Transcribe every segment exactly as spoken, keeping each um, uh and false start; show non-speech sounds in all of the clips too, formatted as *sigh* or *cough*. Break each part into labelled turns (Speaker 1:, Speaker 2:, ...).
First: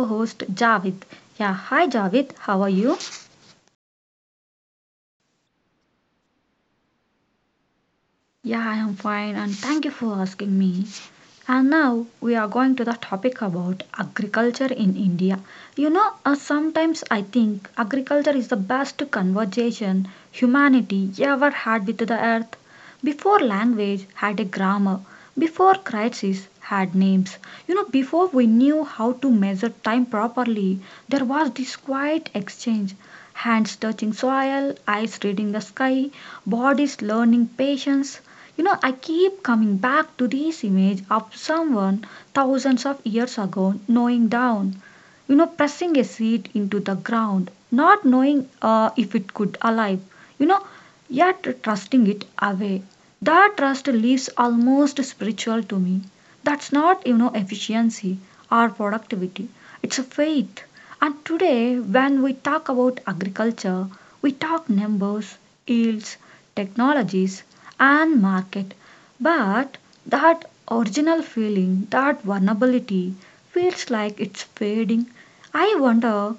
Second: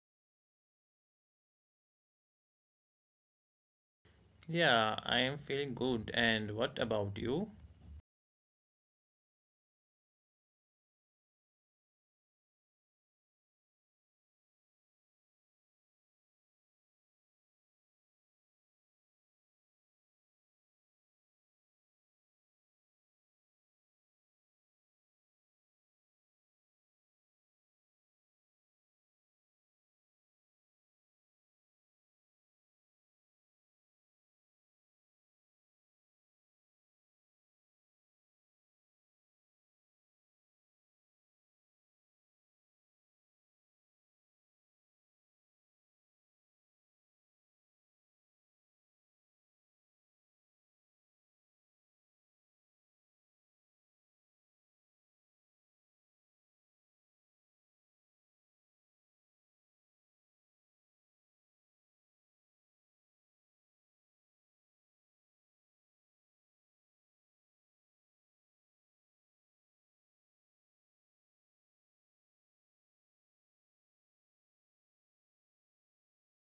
Speaker 1: co-host Javed. Yeah, hi Javed, how are you?
Speaker 2: Yeah, I am feeling good. And what about you?
Speaker 1: Yeah, I am fine and thank you for asking me. And now we are going to the topic about agriculture in India. You know, uh, sometimes I think agriculture is the best conversation humanity ever had with the earth. Before language had a grammar, before crises had names. You know, before we knew how to measure time properly, there was this quiet exchange hands touching soil, eyes reading the sky, bodies learning patience. You know, I keep coming back to this image of someone thousands of years ago knowing down, you know, pressing a seed into the ground, not knowing uh, if it could alive, you know, yet trusting it away. That trust leaves almost spiritual to me. That's not, you know, efficiency or productivity. It's a faith. And today, when we talk about agriculture, we talk numbers, yields, technologies, and market. But that original feeling, that vulnerability, feels like it's fading. I wonder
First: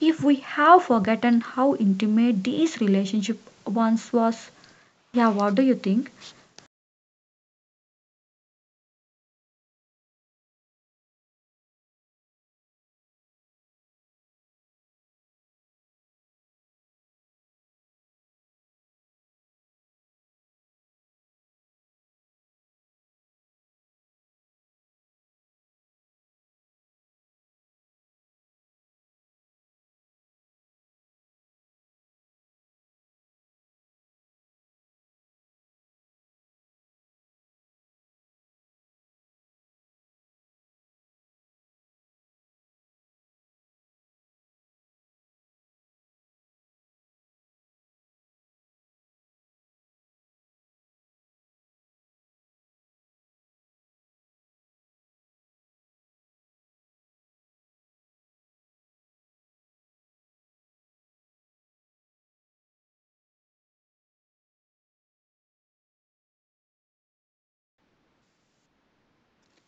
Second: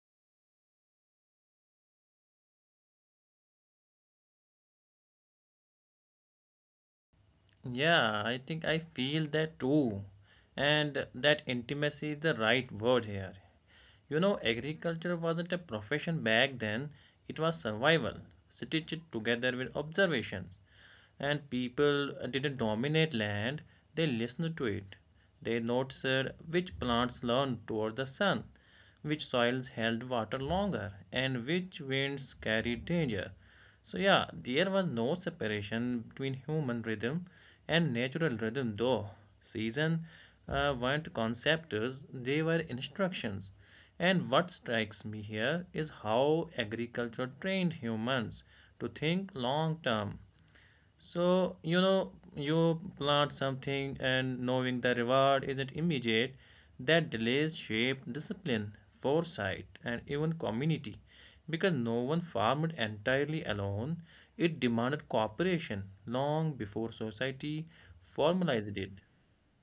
Speaker 1: if we have forgotten how intimate these relationship once was. Yeah, what do you think?
Speaker 2: Yeah, I think I feel that too. And that intimacy is the right word here. You know, agriculture wasn't a profession back then, it was survival, stitched together with observations. And people didn't dominate land, they listened to it. They noticed which plants leaned toward the sun, which soils held water longer, and which winds carried danger. So, yeah, there was no separation between human rhythm and natural rhythm, though. Seasons uh, weren't concepts, they were instructions. And what strikes me here is how agriculture trained humans to think long term. So, you know, you plant something and knowing the reward isn't immediate, that delays shape, discipline, foresight, and even community. Because no one farmed entirely alone, it demanded cooperation long before society formalized it.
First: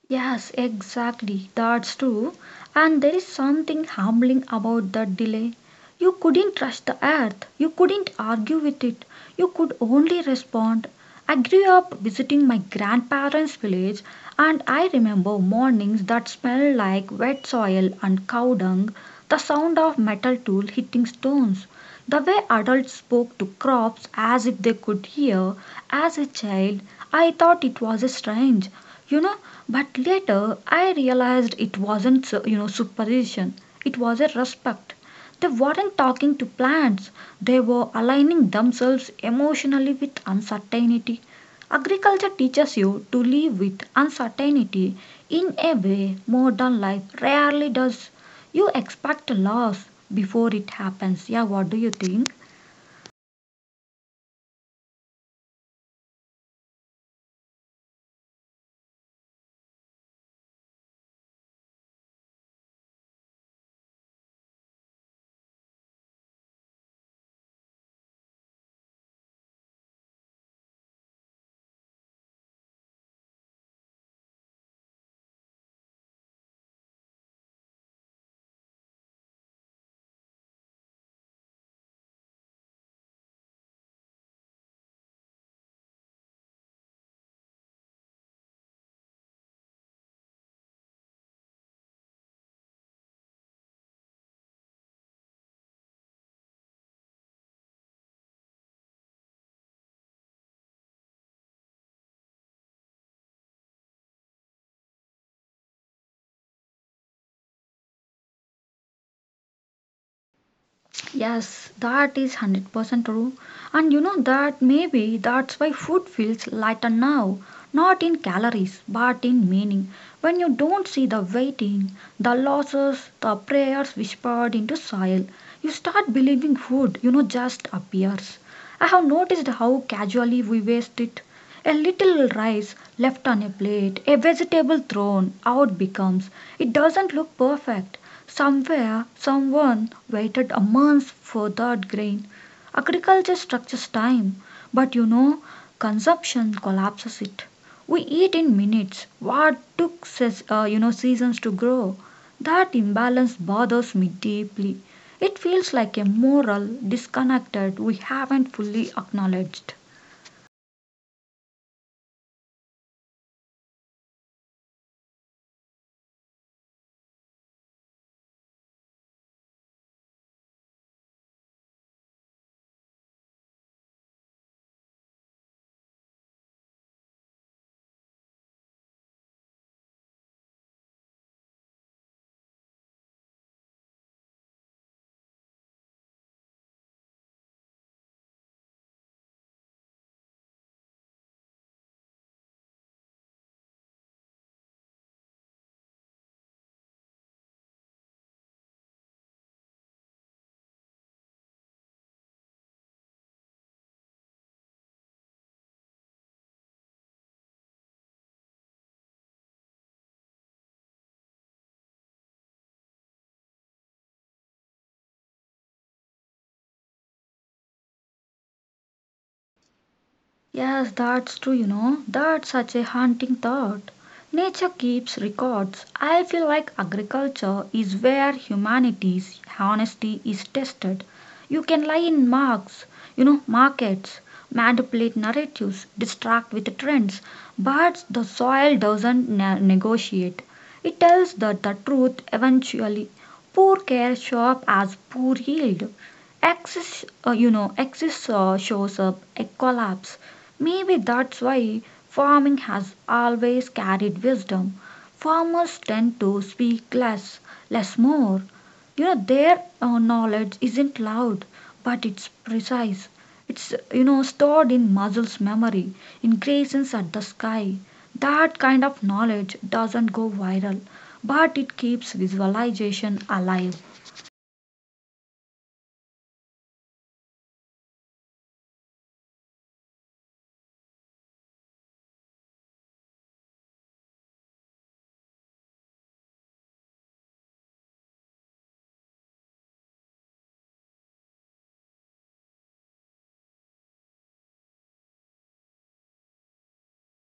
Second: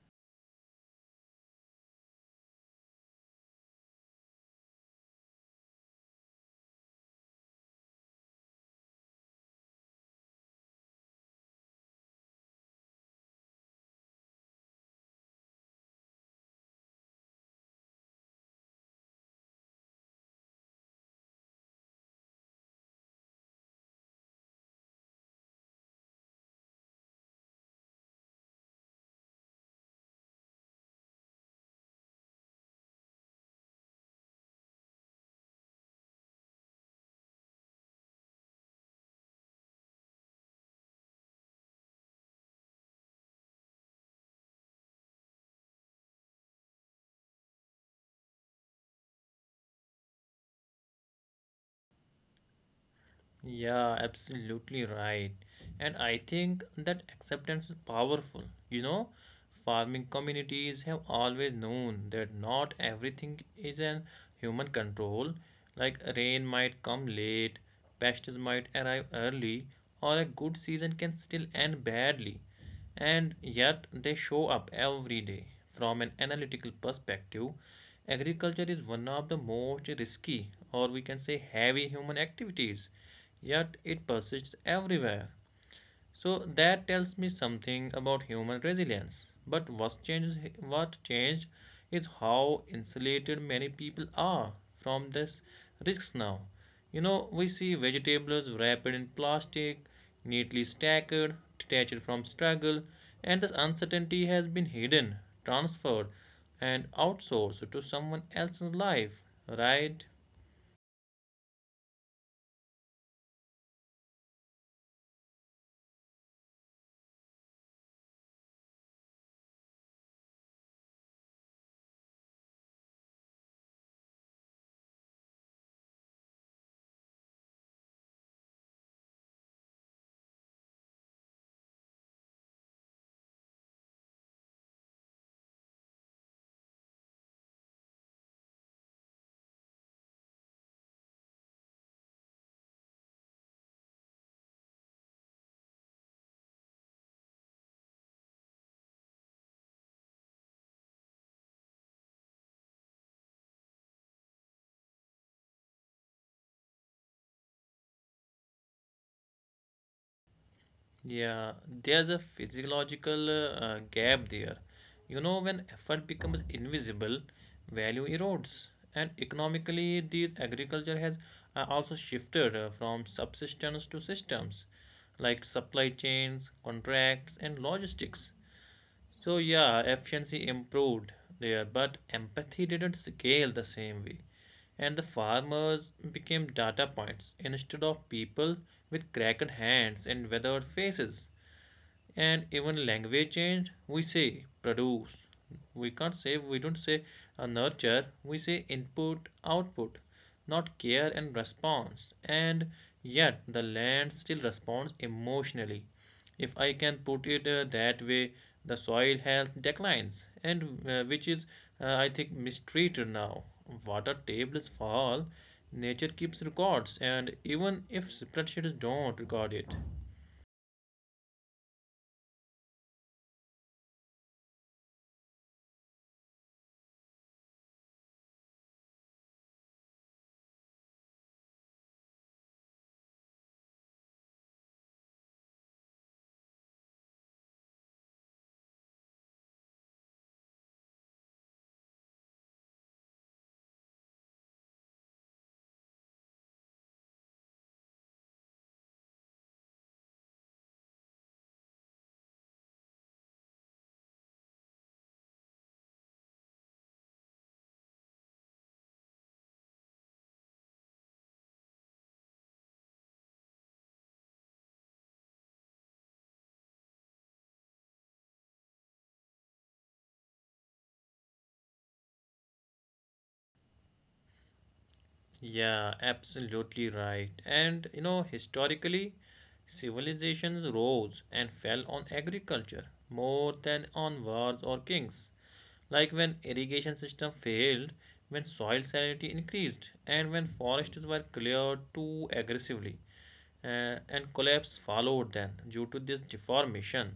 Speaker 1: Yes, exactly. That's true. And there is something humbling about that delay. You couldn't rush the earth, you couldn't argue with it, you could only respond. I grew up visiting my grandparents' village, and I remember mornings that smelled like wet soil and cow dung, the sound of metal tool hitting stones, the way adults spoke to crops as if they could hear. As a child, I thought it was strange, you know but later I realized it wasn't so- you know superstition, it was a respect. They weren't talking to plants, they were aligning themselves emotionally with uncertainty. Agriculture teaches you to live with uncertainty in a way modern life rarely does. You expect loss before it happens. Yeah, what do you think?
Speaker 2: Yeah, absolutely right. And I think that acceptance is powerful. You know, farming communities have always known that not everything is in human control. Like rain might come late, pests might arrive early, or a good season can still end badly, and yet they show up every day. From an analytical perspective, agriculture is one of the most risky, or we can say heavy human activities, yet it persists everywhere. So that tells me something about human resilience. But what changed, what changed is how insulated many people are from this risks now. You know, we see vegetables wrapped in plastic, neatly stacked, detached from struggle, and this uncertainty has been hidden, transferred, and outsourced to someone else's life, right?
Speaker 1: Yes, that is one hundred percent true. And you know that maybe that's why food feels lighter now, not in calories but in meaning. When you don't see the waiting, the losses, the prayers whispered into soil, you start believing food, you know, just appears. I have noticed how casually we waste it. A little rice left on a plate, a vegetable thrown out becomes it doesn't look perfect. Somewhere someone waited a month for that grain. Agriculture structures time, but you know, consumption collapses it. We eat in minutes what took ses- uh, you know seasons to grow. That imbalance bothers me deeply. It feels like a moral disconnected we haven't fully acknowledged.
Speaker 2: Yeah, there's a physiological uh, gap there. You know, when effort becomes invisible, value erodes. And economically, this agriculture has uh, also shifted uh, from subsistence to systems like supply chains, contracts, and logistics. So, yeah, efficiency improved there, but empathy didn't scale the same way. And the farmers became data points instead of people with cracked hands and weathered faces. And even language change, we say produce, we can't say, we don't say uh, nurture, we say input output, not care and response. And yet the land still responds emotionally, if I can put it uh, that way. The soil health declines, and uh, which is uh, I think mistreated now, water tables fall, nature keeps records, and even if spreadsheets don't record it.
Speaker 1: Yes, that's true, you know. That's such a haunting thought. Nature keeps records. I feel like agriculture is where humanity's honesty is tested. You can lie in marks, you know, markets, manipulate narratives, distract with trends, but the soil doesn't ne- negotiate. It tells that the truth eventually. Poor care show up as poor yield. Excess, uh, you know, excess uh, shows up a collapse. Maybe that's why farming has always carried wisdom. Farmers tend to speak less, less more. You know, their uh, knowledge isn't loud, but it's precise. It's, you know, stored in muscles memory, in grazings at the sky. That kind of knowledge doesn't go viral, but it keeps visualization alive.
Speaker 2: Yeah, absolutely right. And you know, historically, civilizations rose and fell on agriculture more than on wars or kings. Like when irrigation system failed, when soil salinity increased, and when forests were cleared too aggressively uh, and collapse followed then due to this deformation,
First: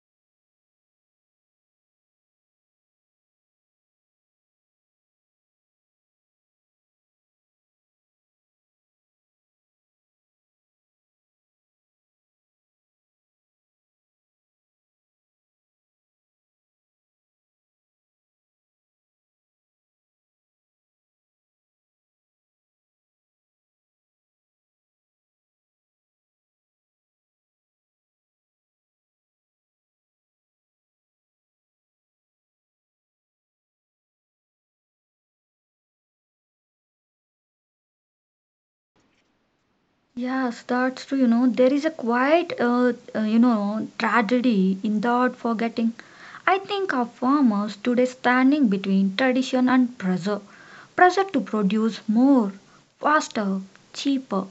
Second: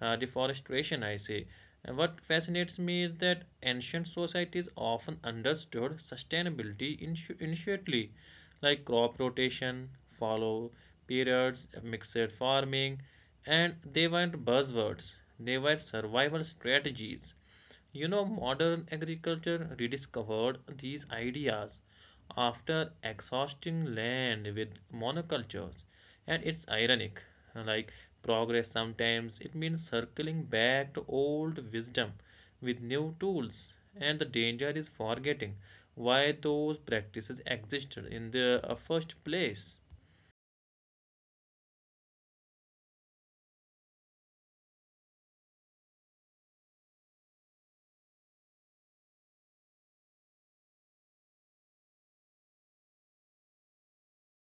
Speaker 2: uh, deforestation, I say. And what fascinates me is that ancient societies often understood sustainability intu- intuitively, like crop rotation, follow periods, mixed farming, and they weren't buzzwords, they were survival strategies. You know, modern agriculture rediscovered these ideas after exhausting land with monocultures. And it's ironic, like progress sometimes it means circling back to old wisdom with new tools. And the danger is forgetting why those practices existed in the uh, first place.
Speaker 1: Yes, that's true. You know, there is a quiet, uh, uh, you know, tragedy in that forgetting. I think our farmers today standing between tradition and pressure, pressure to produce more, faster, cheaper.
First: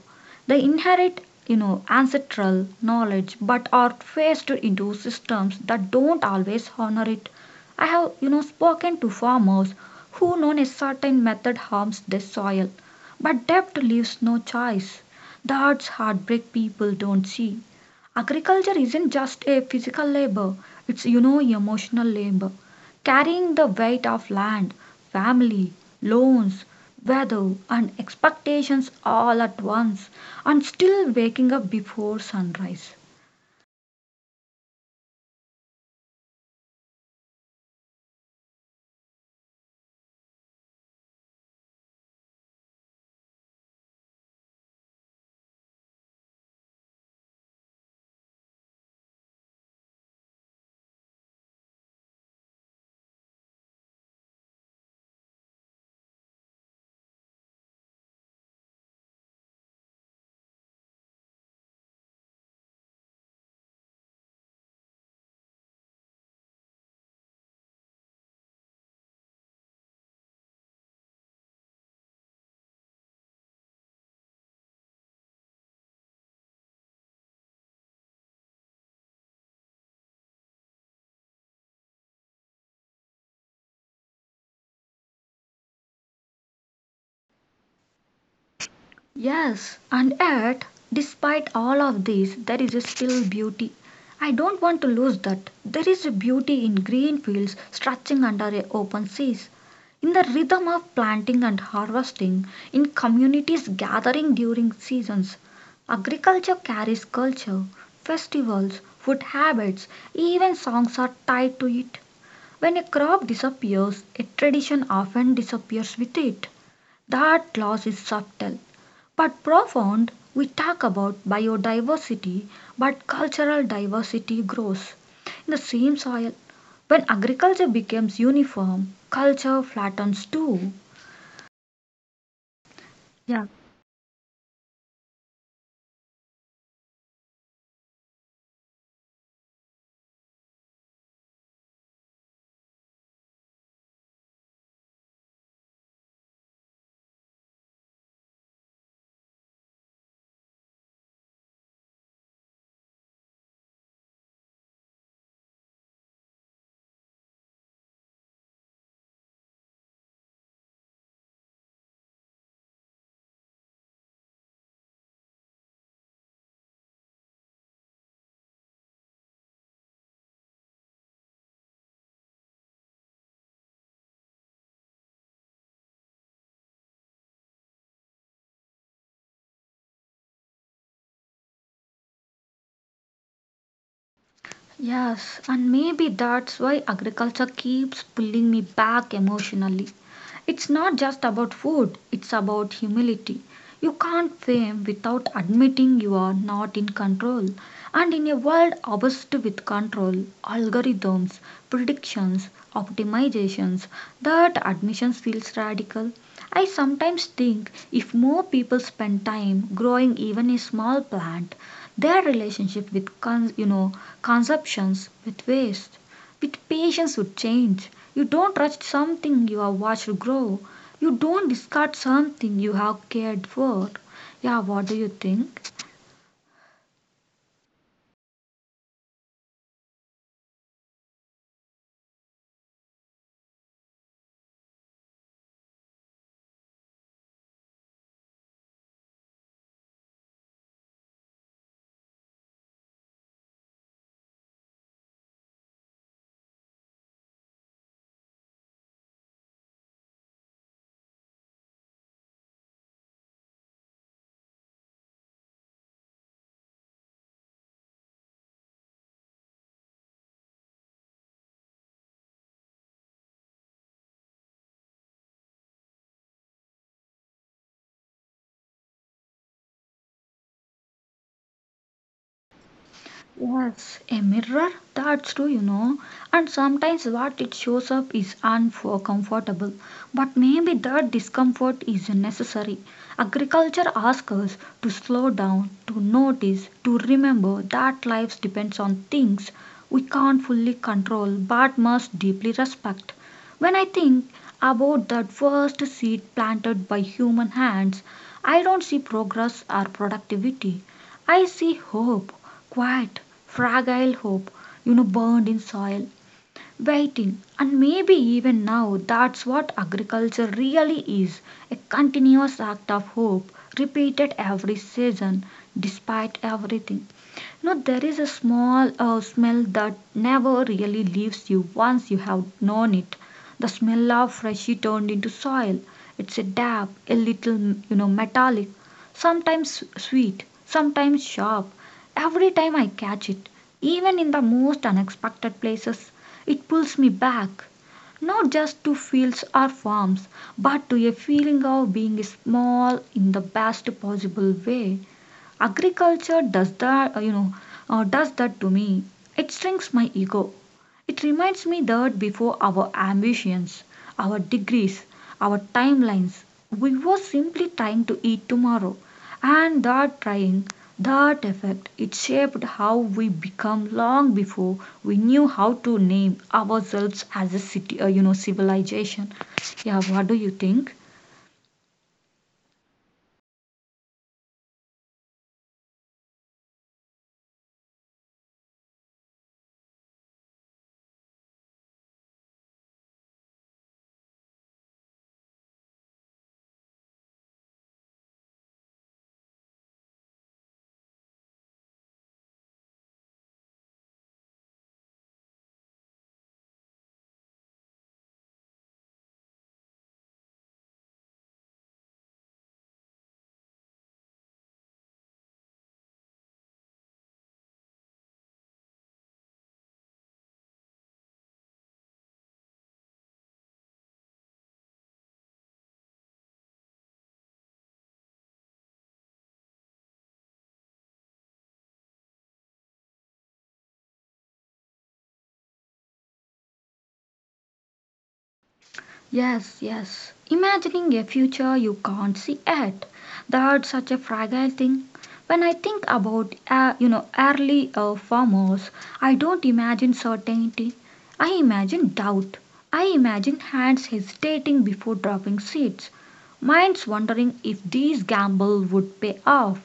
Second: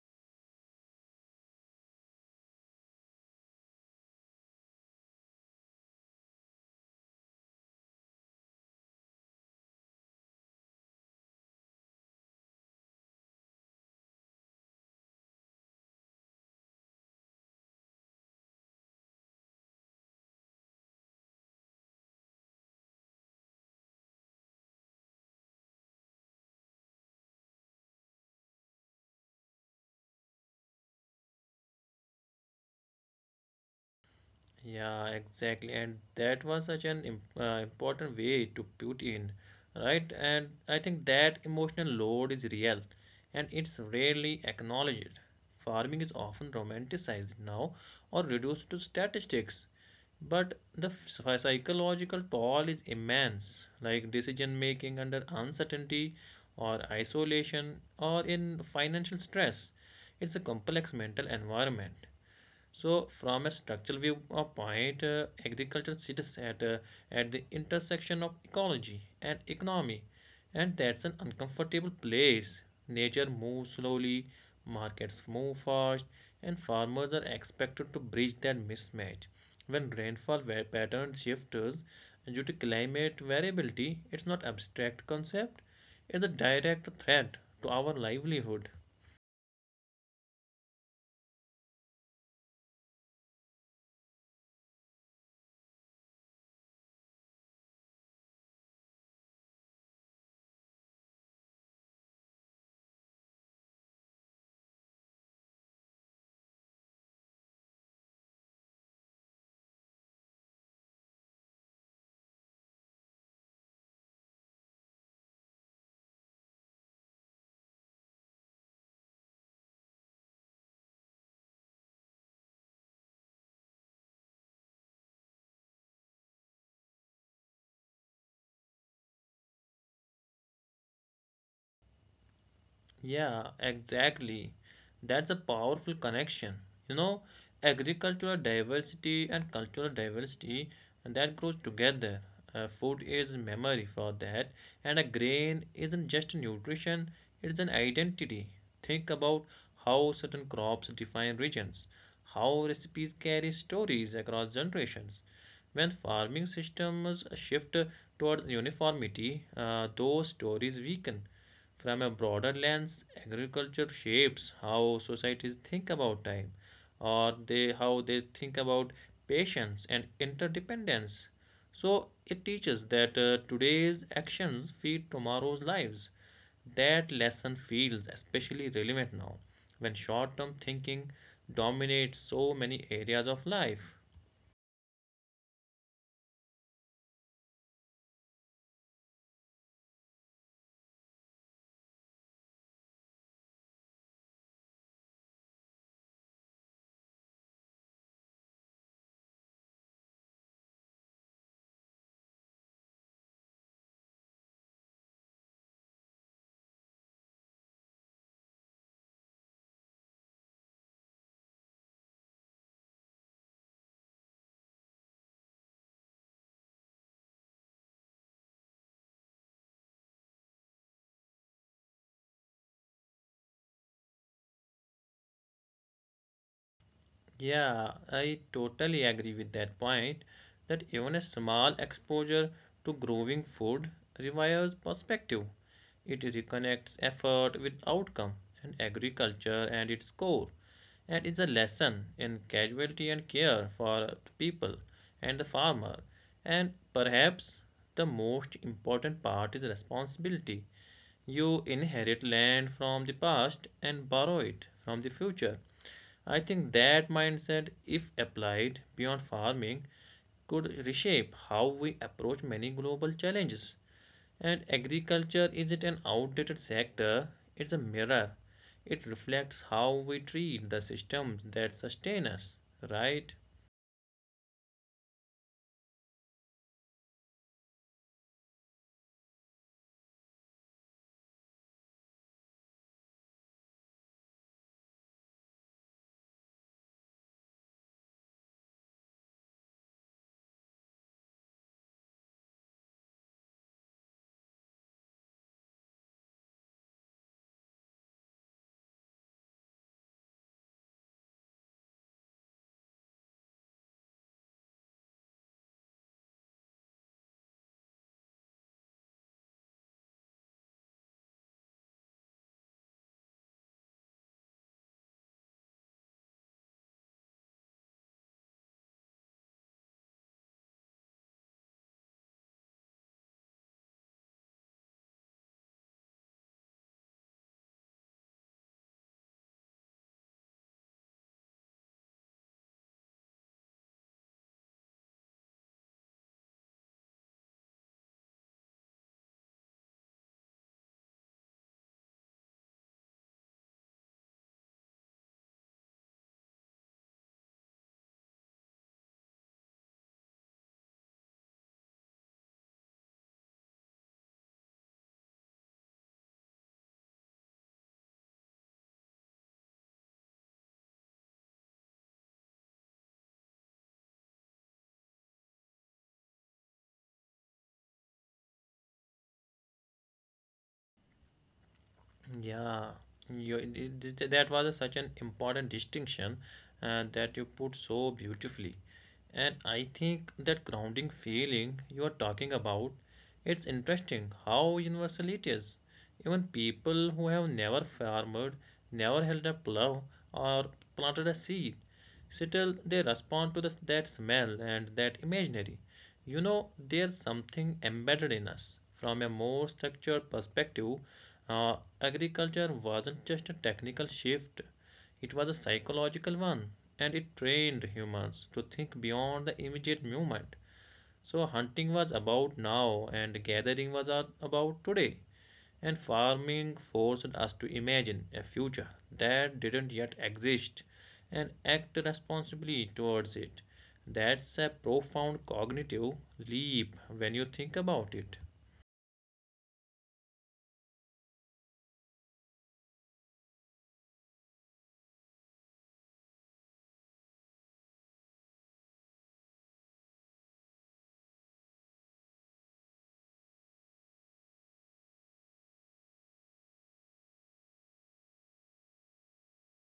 Speaker 1: They inherit, you know, ancestral knowledge, but are faced into systems that don't always honor it. I have, you know, spoken to farmers who know a certain method harms the soil but debt leaves no choice. That's heartbreak people don't see. Agriculture isn't just a physical labor, it's you know emotional labor. Carrying the weight of land, family, loans, weather and expectations all at once and still waking up before sunrise.
Speaker 2: Yeah, exactly. And that was such an im- uh, important way to put in, right? And I think that emotional load is real and it's rarely acknowledged. Farming is often romanticized now or reduced to statistics. But the ph- psychological toll is immense, like decision making under uncertainty or isolation or in financial stress. It's a complex mental environment. So, from a structural view of point, uh, agriculture sits at, uh, at the intersection of ecology and economy, and that's an uncomfortable place. Nature moves slowly, markets move fast, and farmers are expected to bridge that mismatch. When rainfall wa- pattern shifts due to climate variability, it's not abstract concept; it's a direct threat to our livelihood.
Speaker 1: Yes, and yet, despite all of this, there is still beauty. I don't want to lose that. There is a beauty in green fields stretching under a open seas, in the rhythm of planting and harvesting, in communities gathering during seasons. Agriculture carries culture, festivals, food habits, even songs are tied to it. When a crop disappears, a tradition often disappears with it. That loss is subtle but profound, we talk about biodiversity, but cultural diversity grows. In the same soil, when agriculture becomes uniform, culture flattens too. Yeah.
Speaker 2: Yeah, exactly. That's a powerful connection. You know, agricultural diversity and cultural diversity and that grows together. Uh, food is memory for that, and a grain isn't just nutrition, it's an identity. Think about how certain crops define regions, how recipes carry stories across generations. When farming systems shift towards uniformity, uh, those stories weaken. From a broader lens, agriculture shapes how societies think about time, or they how they think about patience and interdependence. So it teaches that uh, today's actions feed tomorrow's lives. That lesson feels especially relevant now, when short-term thinking dominates so many areas of life.
Speaker 1: Yes, and maybe that's why agriculture keeps pulling me back emotionally. It's not just about food, it's about humility. You can't fame without admitting you are not in control. And in a world obsessed with control, algorithms, predictions, optimizations, that admission feels radical. I sometimes think if more people spend time growing even a small plant, their relationship with con- you know consumptions with waste with patience would change. You don't rush something you have watched grow. You don't discard something you have cared for. Yeah, what do you think?
Speaker 2: Yeah, I totally agree with that point that even a small exposure to growing food revives perspective. It reconnects effort with outcome, and agriculture and its core, and it's a lesson in casualty and care for people and the farmer. And perhaps the most important part is responsibility. You inherit land from the past and borrow it from the future. I think that mindset, if applied beyond farming, could reshape how we approach many global challenges. And agriculture isn't an outdated sector, it's a mirror. It reflects how we treat the systems that sustain us, right?
Speaker 1: Yes, a mirror, that's true, you know. And sometimes what it shows up is uncomfortable, but maybe that discomfort is necessary. Agriculture asks us to slow down, to notice, to remember that life depends on things we can't fully control but must deeply respect. When I think about that first seed planted by human hands, I don't see progress or productivity. I see hope, quiet, fragile hope, you know, burned in soil, waiting. And maybe even now, that's what agriculture really is a continuous act of hope, repeated every season, despite everything. Now there is a small uh, smell that never really leaves you once you have known it. The smell of freshly turned into soil. It's a dab, a little you know metallic, sometimes sweet, sometimes sharp. Every time I catch it, even in the most unexpected places, it pulls me back not just to fields or farms, but to a feeling of being small in the best possible way. Agriculture does that, you know, uh, does that to me. It shrinks my ego. It reminds me that before our ambitions, our degrees, our timelines, we were simply trying to eat tomorrow. And that trying, that effect, it shaped how we become long before we knew how to name ourselves as a city, uh, you know, civilization. Yeah, what do you think?
Speaker 2: Yeah, you, it, it- that was a such an important distinction uh, that you put so beautifully. And I think that grounding feeling you are talking about, it's interesting how universal it is. Even people who have never farmed, never held a plow or planted a seed, still they respond to the, that smell and that imaginary. You know, there's something embedded in us. From a more structured perspective, uh, agriculture wasn't just a technical shift, it was a psychological one, and it trained humans to think beyond the immediate moment. So hunting was about now, and gathering was a- about today. And farming forced us to imagine a future that didn't yet exist and act responsibly towards it. That's a profound cognitive leap when you think about it.
Speaker 1: Yes, yes. Imagining a future you can't see yet. That's such a fragile thing. When I think about, uh, you know, early uh, farmers, I don't imagine certainty. I imagine doubt. I imagine hands hesitating before dropping seeds, minds wondering if these gamble would pay off.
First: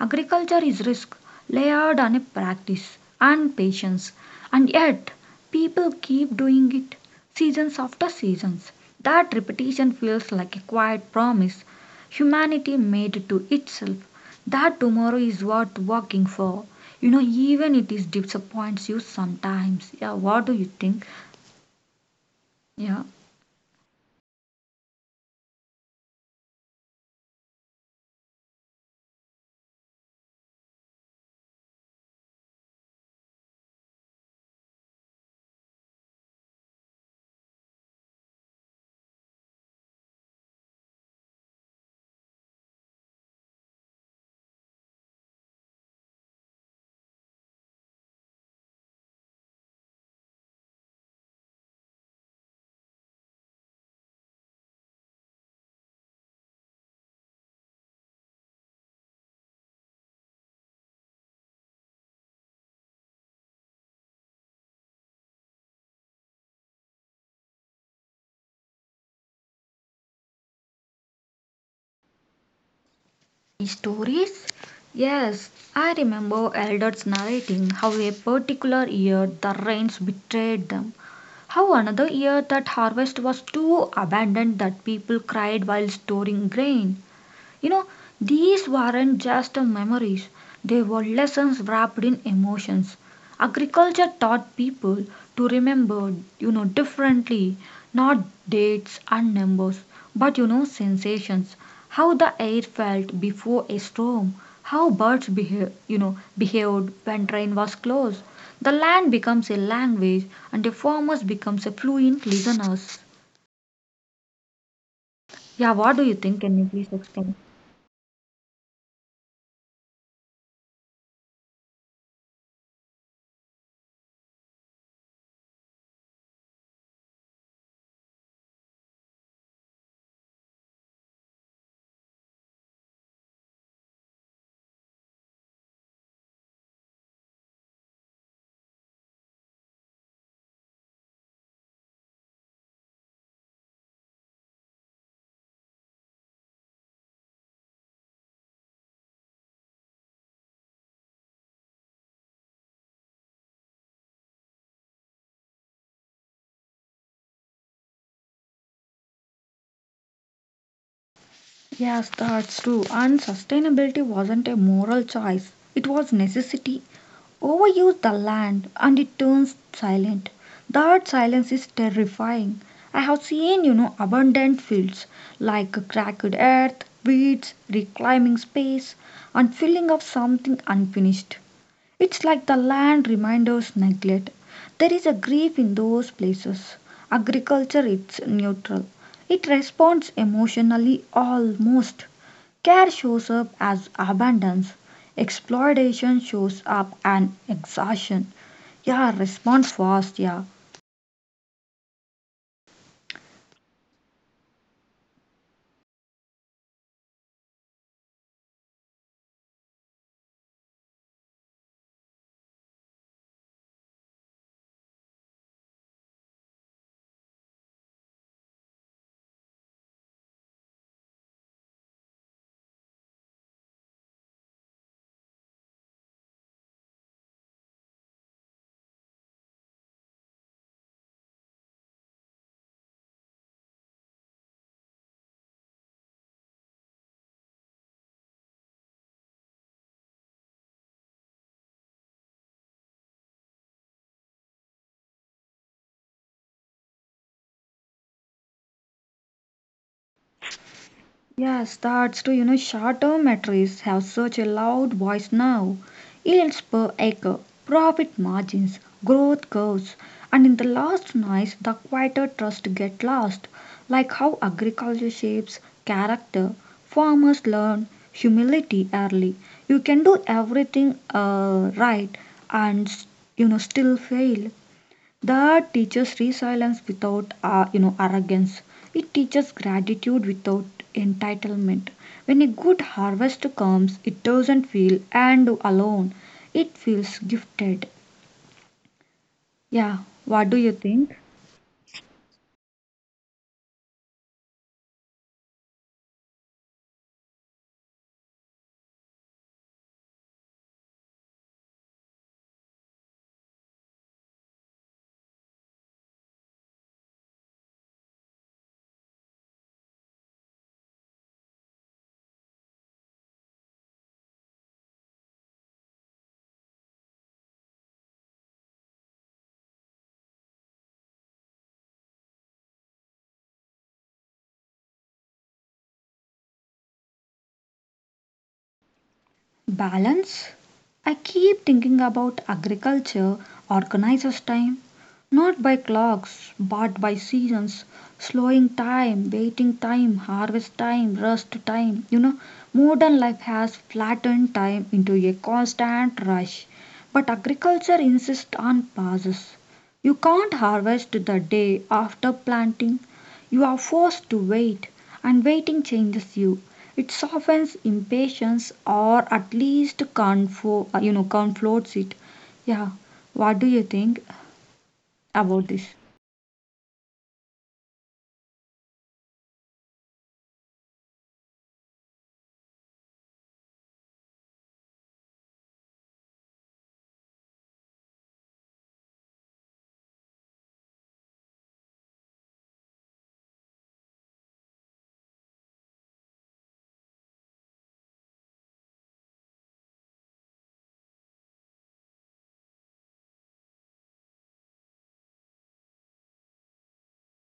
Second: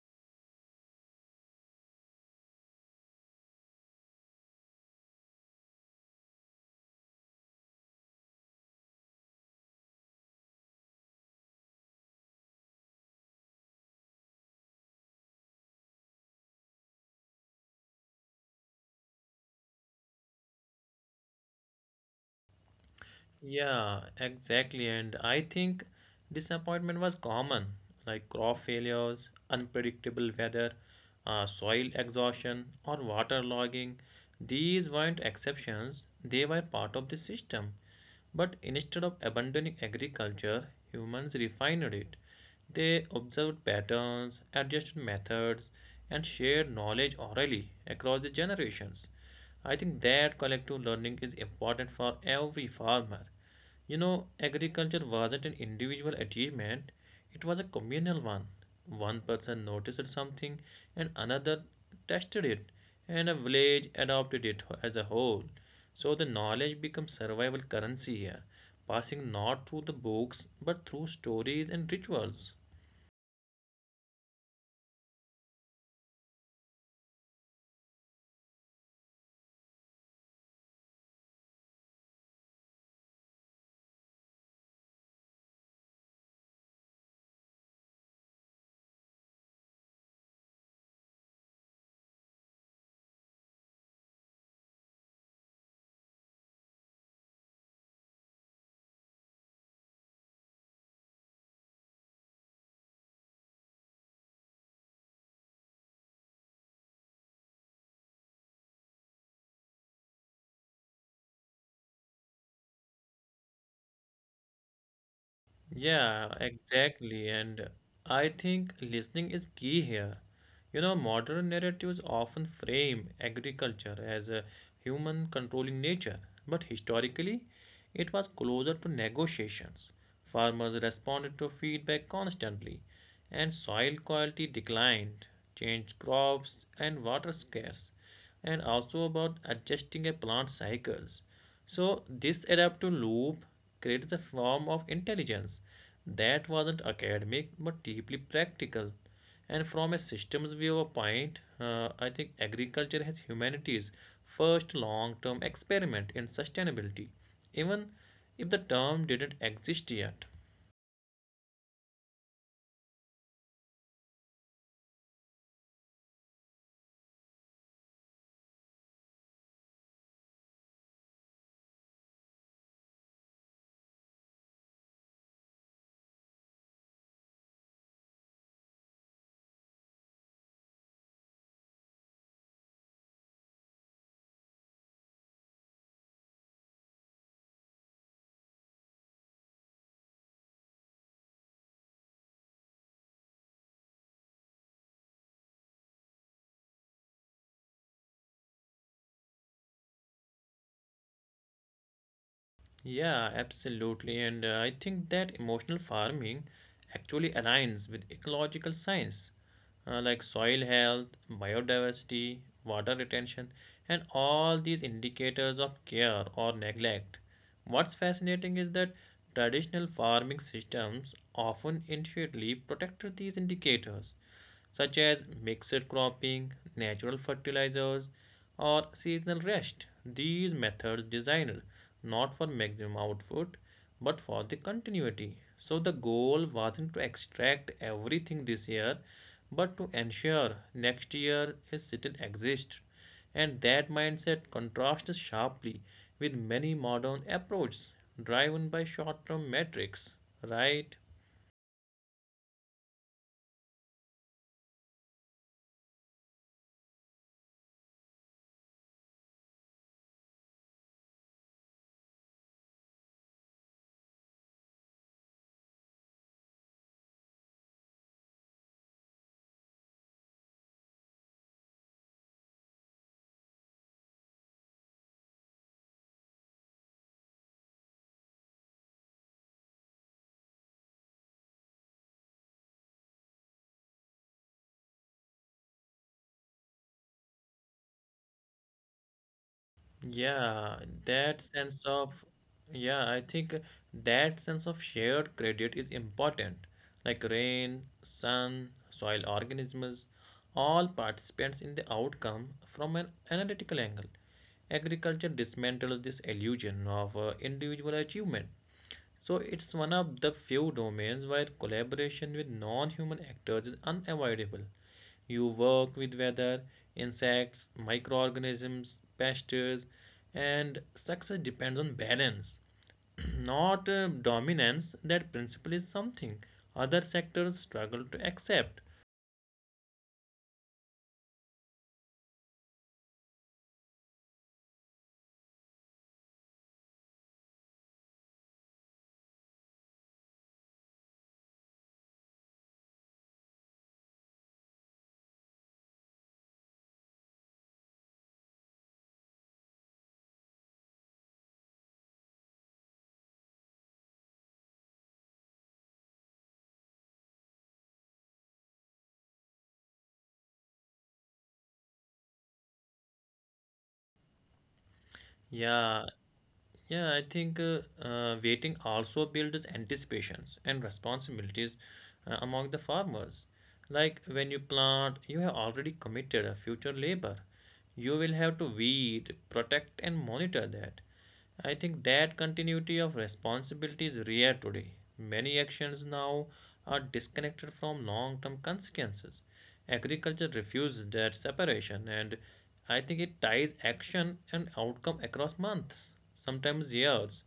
Speaker 1: Agriculture is risk, layered on a practice and patience, and yet people keep doing it. Seasons after seasons, that repetition feels like a quiet promise humanity made to itself that tomorrow is worth working for. You know, even it is disappoints you sometimes. Yeah, what do you think? Yeah,
Speaker 2: Yeah, exactly. And I think disappointment was common, like crop failures, unpredictable weather, uh, soil exhaustion, or water logging. These weren't exceptions, they were part of the system. But instead of abandoning agriculture, humans refined it. They observed patterns, adjusted methods, and shared knowledge orally across the generations. I think that collective learning is important for every farmer. You know, agriculture wasn't an individual achievement, it was a communal one. One person noticed something and another tested it, and a village adopted it as a whole. So the knowledge becomes survival currency here, passing not through the books but through stories and rituals.
Speaker 1: stories. Yes, I remember elders narrating how a particular year the rains betrayed them. How another year that harvest was too abundant that people cried while storing grain. You know, these weren't just memories, they were lessons wrapped in emotions. Agriculture taught people to remember, you know, differently, not dates and numbers, but you know, sensations. How the air felt before a storm, how birds behave, you know, behaved when train was closed. The land becomes a language and the farmers becomes a fluent listeners. Yeah, what do you think?
Speaker 2: Yeah,
Speaker 1: Can you please explain?
Speaker 2: exactly. And I think listening is key here. You know, modern narratives often frame agriculture as a human controlling nature, but historically, it was closer to negotiations. Farmers responded to feedback constantly, and soil quality declined, changed crops, and water scarce and also about adjusting a plant cycles. So this adaptive loop creates a form of intelligence that wasn't academic but deeply practical. And from a systems viewpoint, uh, I think agriculture has humanity's first long-term experiment in sustainability, even if the term didn't exist yet.
Speaker 1: Yes, that's true. And sustainability wasn't a moral choice, it was necessity. Overuse the land and it turns silent. That silence is terrifying. I have seen, you know, abundant fields like cracked earth, weeds, reclaiming space, and filling of something unfinished. It's like the land reminders neglect. There is a grief in those places. Agriculture is neutral. It responds emotionally almost. Care shows up as abundance, exploitation shows up and exhaustion. Yeah, respond fast, yeah.
Speaker 2: Yeah, absolutely. And uh, I think that emotional farming actually aligns with ecological science, uh, like soil health, biodiversity, water retention, and all these indicators of care or neglect. What's fascinating is that traditional farming systems often intuitively protect these indicators such as mixed cropping, natural fertilizers, or seasonal rest. These methods designed not for maximum output but for the continuity. So the goal wasn't to extract everything this year but to ensure next year is still exists, and that mindset contrasts sharply with many modern approaches driven by short-term metrics, right?
Speaker 1: Yes, that's true. You know, short-term metrics have such a loud voice now. Yields per acre, profit margins, growth curves, and in the last noise, the quieter trust get lost. Like how agriculture shapes character, farmers learn humility early. You can do everything uh, right and you know still fail. That teaches resilience without uh, you know arrogance. It teaches gratitude without entitlement. When a good harvest comes, it doesn't feel and alone, it feels gifted. Yeah, what do you
Speaker 2: Yeah,
Speaker 1: think?
Speaker 2: that sense of, yeah, I think that sense of shared credit is important. Like rain, sun, soil organisms, all participants in the outcome from an analytical angle. Agriculture dismantles this illusion of uh, individual achievement. So it's one of the few domains where collaboration with non-human actors is unavoidable. You work with weather, insects, microorganisms, pests, and success depends on balance, *clears throat* not uh, dominance. That principle is something other sectors struggle to accept.
Speaker 1: Balance? I keep thinking about agriculture organizes time, not by clocks but by seasons, slowing time, waiting time, harvest time, rest time. You know, modern life has flattened time into a constant rush, but agriculture insists on pauses. You can't harvest the day after planting. You are forced to wait, and waiting changes you. It softens impatience or at least confo- uh, you know, conflates it. Yeah, what do you think about this?
Speaker 2: Yeah, Yeah, I think uh, uh, waiting also builds anticipations and responsibilities uh, among the farmers. Like when you plant, you have already committed a future labor. You will have to weed, protect, and monitor that. I think that continuity of responsibility is rare today. Many actions now are disconnected from long term consequences. Agriculture refused that separation, and I think it ties action and outcome across months, sometimes years.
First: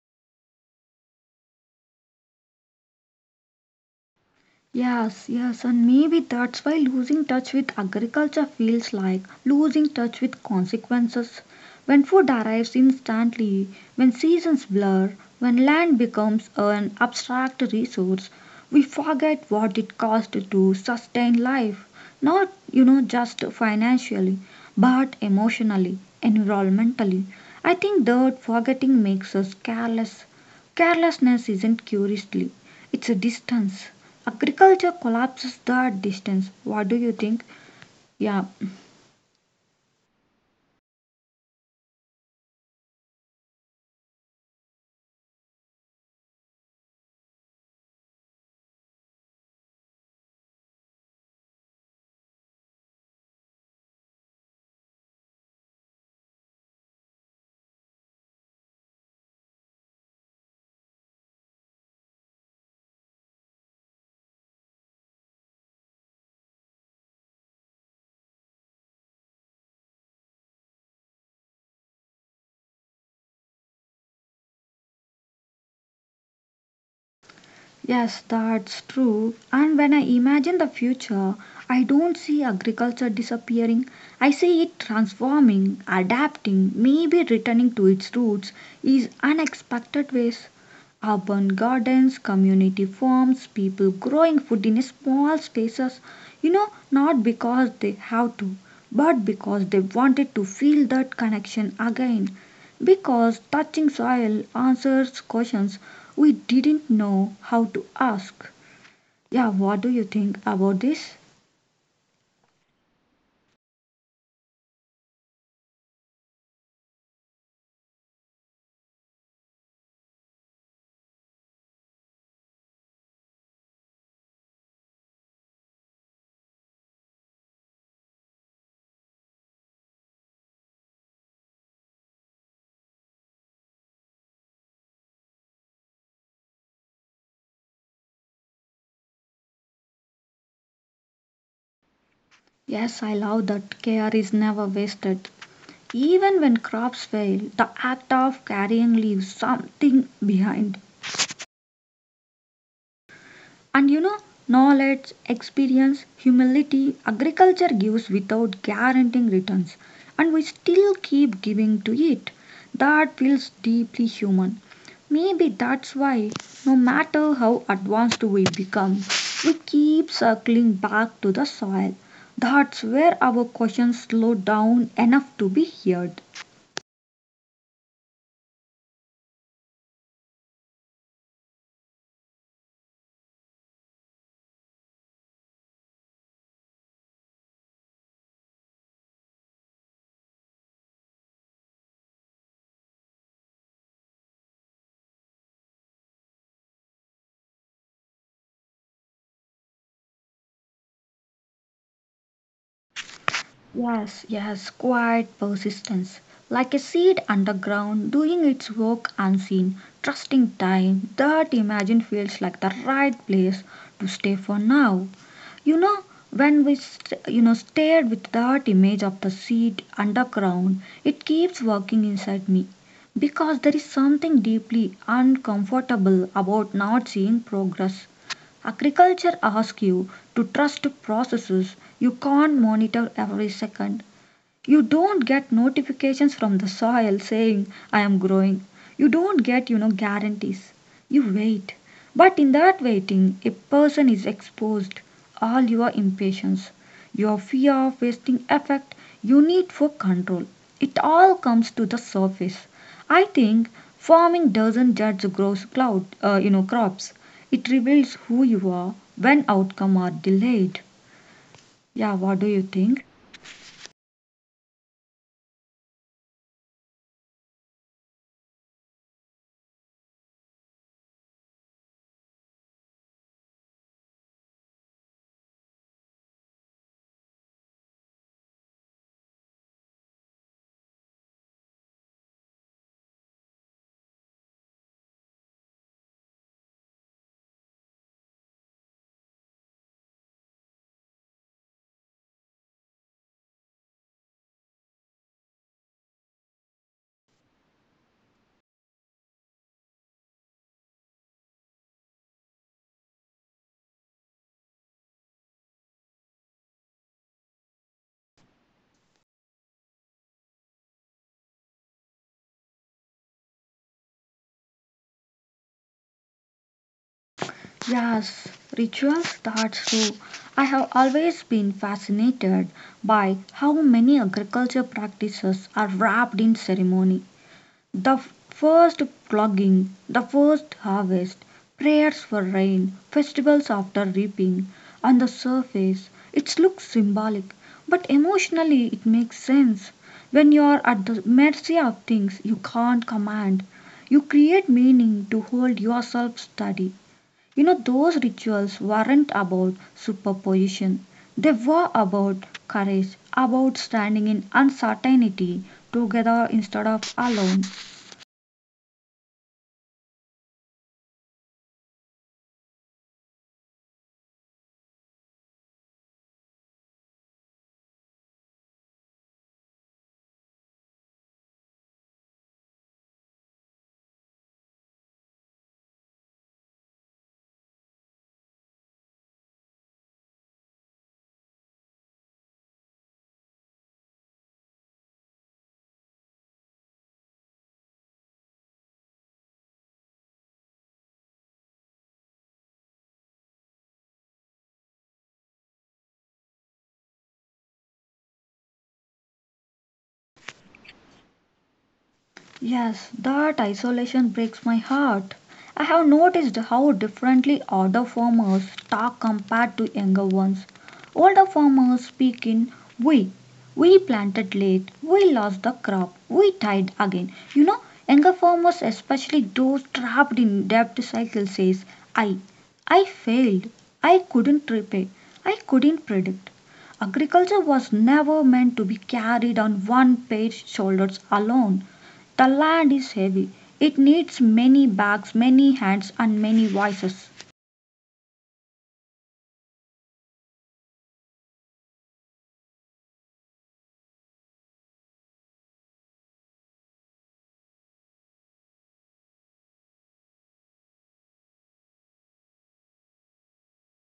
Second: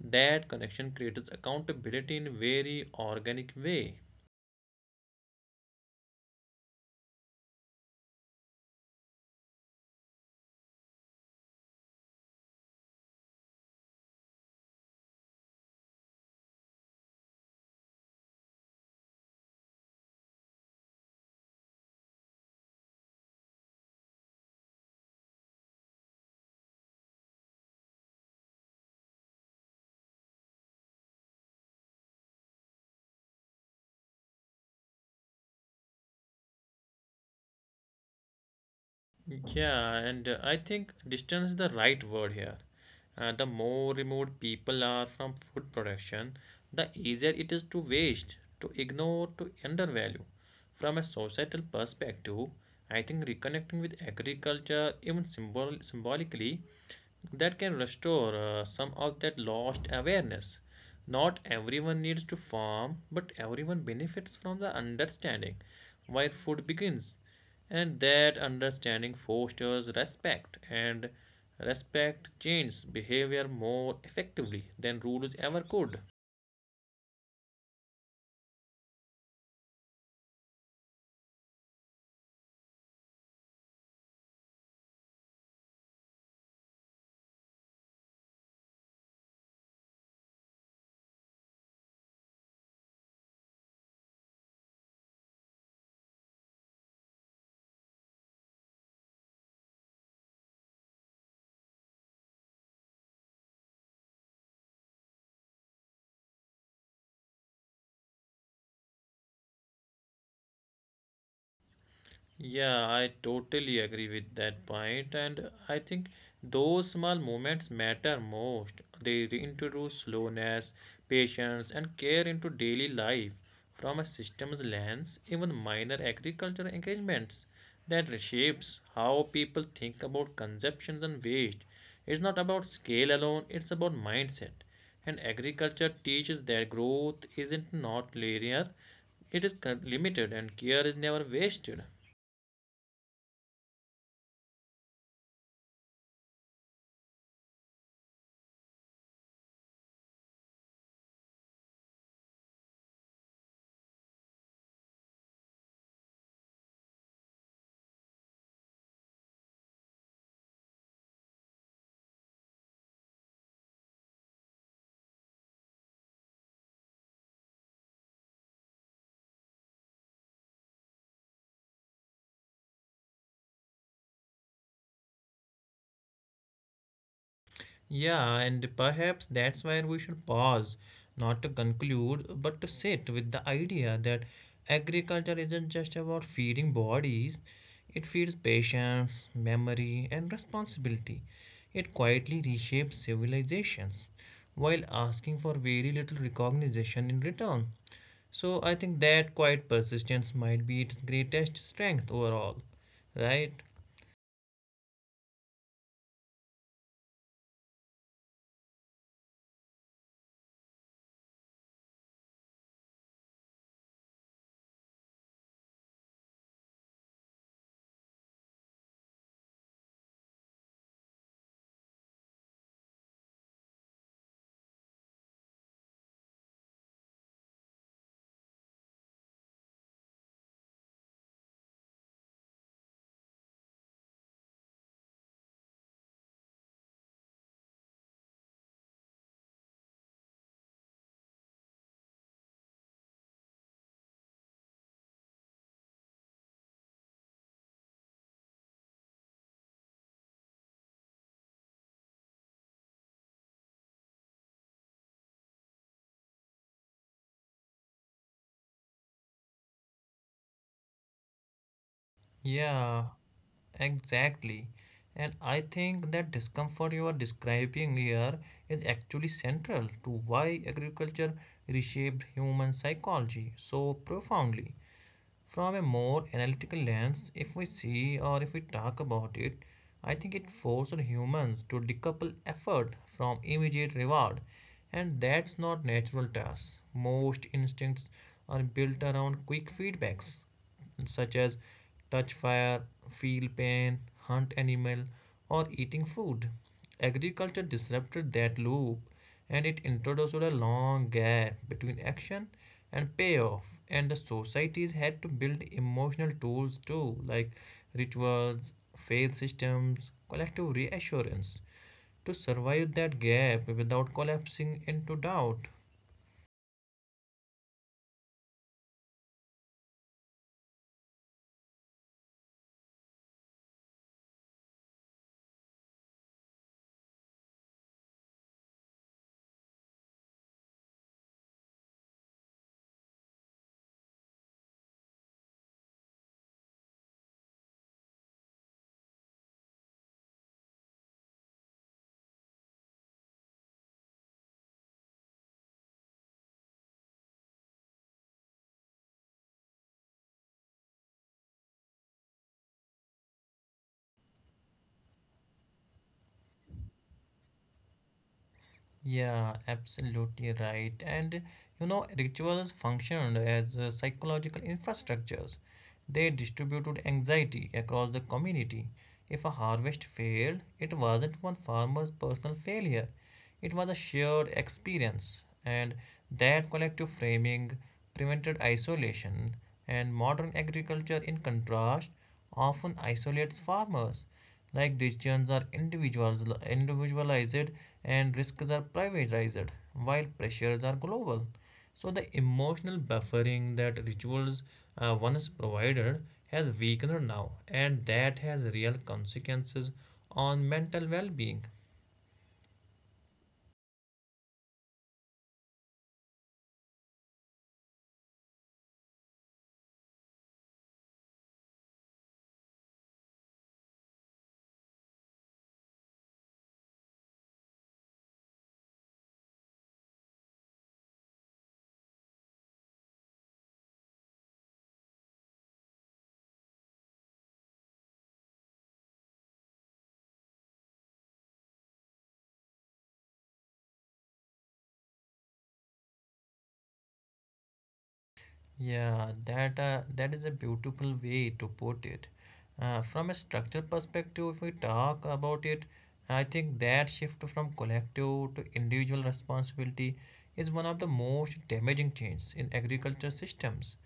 Speaker 2: That connection creates accountability in very organic way.
Speaker 1: Yes, yes, and maybe that's why losing touch with agriculture feels like losing touch with consequences. When food arrives instantly, when seasons blur, when land becomes an abstract resource, we forget what it cost to sustain life, not, you know, just financially, but emotionally, environmentally. I think that forgetting makes us careless. Carelessness isn't curiosity, it's a distance. Agriculture collapses that distance. What do you think? Yeah.
Speaker 2: Yeah, and uh, I think distance is the right word here. Uh, the more removed people are from food production, the easier it is to waste, to ignore, to undervalue. From a societal perspective, I think reconnecting with agriculture, even symbol- symbolically, that can restore uh, some of that lost awareness. Not everyone needs to farm, but everyone benefits from the understanding where food begins. And that understanding fosters respect, and respect changes behavior more effectively than rules ever could.
Speaker 1: Yes, that's true. And when I imagine the future, I don't see agriculture disappearing. I see it transforming, adapting, maybe returning to its roots in unexpected ways. Urban gardens, community farms, people growing food in small spaces. You know, not because they have to, but because they wanted to feel that connection again. Because touching soil answers questions we didn't know how to ask. Yeah, what do you think about this?
Speaker 2: Yeah, I totally agree with that point, and I think those small moments matter most. They reintroduce slowness, patience, and care into daily life. From a systems lens, even minor agricultural engagements that reshapes how people think about consumptions and waste. It's not about scale alone, it's about mindset. And agriculture teaches that growth isn't not linear, it is con- limited and care is never wasted.
Speaker 1: Yes, I love that care is never wasted. Even when crops fail, the act of carrying leaves something behind. And you know, knowledge, experience, humility, agriculture gives without guaranteeing returns, and we still keep giving to it. That feels deeply human. Maybe that's why, no matter how advanced we become, we keep circling back to the soil. That's where our questions slow down enough to be heard.
Speaker 2: Yeah, and perhaps that's where we should pause, not to conclude, but to sit with the idea that agriculture isn't just about feeding bodies, it feeds patience, memory, and responsibility. It quietly reshapes civilizations while asking for very little recognition in return. So I think that quiet persistence might be its greatest strength overall, right?
Speaker 1: Yes, yes, quiet persistence. Like a seed underground, doing its work unseen, trusting time, that imagine feels like the right place to stay for now. You know, when we st- you know stared with that image of the seed underground, it keeps working inside me because there is something deeply uncomfortable about not seeing progress. Agriculture asks you to trust processes you can't monitor every second. You don't get notifications from the soil saying, I am growing. You don't get, you know, guarantees. You wait. But in that waiting, a person is exposed. All your impatience, your fear of wasting effect, you need for control. It all comes to the surface. I think farming doesn't judge gross cloud, uh, you know, crops. It reveals who you are when outcome are delayed. Yeah, what do you think?
Speaker 2: Yeah. Exactly. And I think that discomfort you are describing here is actually central to why agriculture reshaped human psychology so profoundly. From a more analytical lens, if we see or if we talk about it, I think it forced humans to decouple effort from immediate reward. And that's not natural to us. Most instincts are built around quick feedbacks such as touch fire, feel pain, hunt animal, or eating food. Agriculture disrupted that loop and it introduced a long gap between action and payoff, and the societies had to build emotional tools too, like rituals, faith systems, collective reassurance to survive that gap without collapsing into doubt.
Speaker 1: Yes, ritual starts too. I have always been fascinated by how many agriculture practices are wrapped in ceremony. The f- first clogging, the first harvest, prayers for rain, festivals after reaping. On the surface, it looks symbolic, but emotionally it makes sense. When you are at the mercy of things you can't command, you create meaning to hold yourself steady. You know, those rituals weren't about superposition, they were about courage, about standing in uncertainty together instead of alone.
Speaker 2: Yeah, absolutely right. And you know, rituals functioned as uh, psychological infrastructures. They distributed anxiety across the community. If a harvest failed, it wasn't one farmer's personal failure, it was a shared experience. And that collective framing prevented isolation. And modern agriculture, in contrast, often isolates farmers, like decisions are individualized and risks are privatized, while pressures are global. So the emotional buffering that rituals uh, once provided has weakened now, and that has real consequences on mental well-being.
Speaker 1: Yes, that isolation breaks my heart. I have noticed how differently older farmers talk compared to younger ones. Older farmers speak in we. We planted late, we lost the crop, we tried again. You know, younger farmers, especially those trapped in debt cycle, says I. I failed. I couldn't repay. I couldn't predict. Agriculture was never meant to be carried on one pair's shoulders alone. The land is heavy. It needs many bags, many hands, and many voices.
Speaker 2: Yeah, that uh, that is a beautiful way to put it. Uh, from a structural perspective, if we talk about it, I think that shift from collective to individual responsibility is one of the most damaging changes in agriculture systems.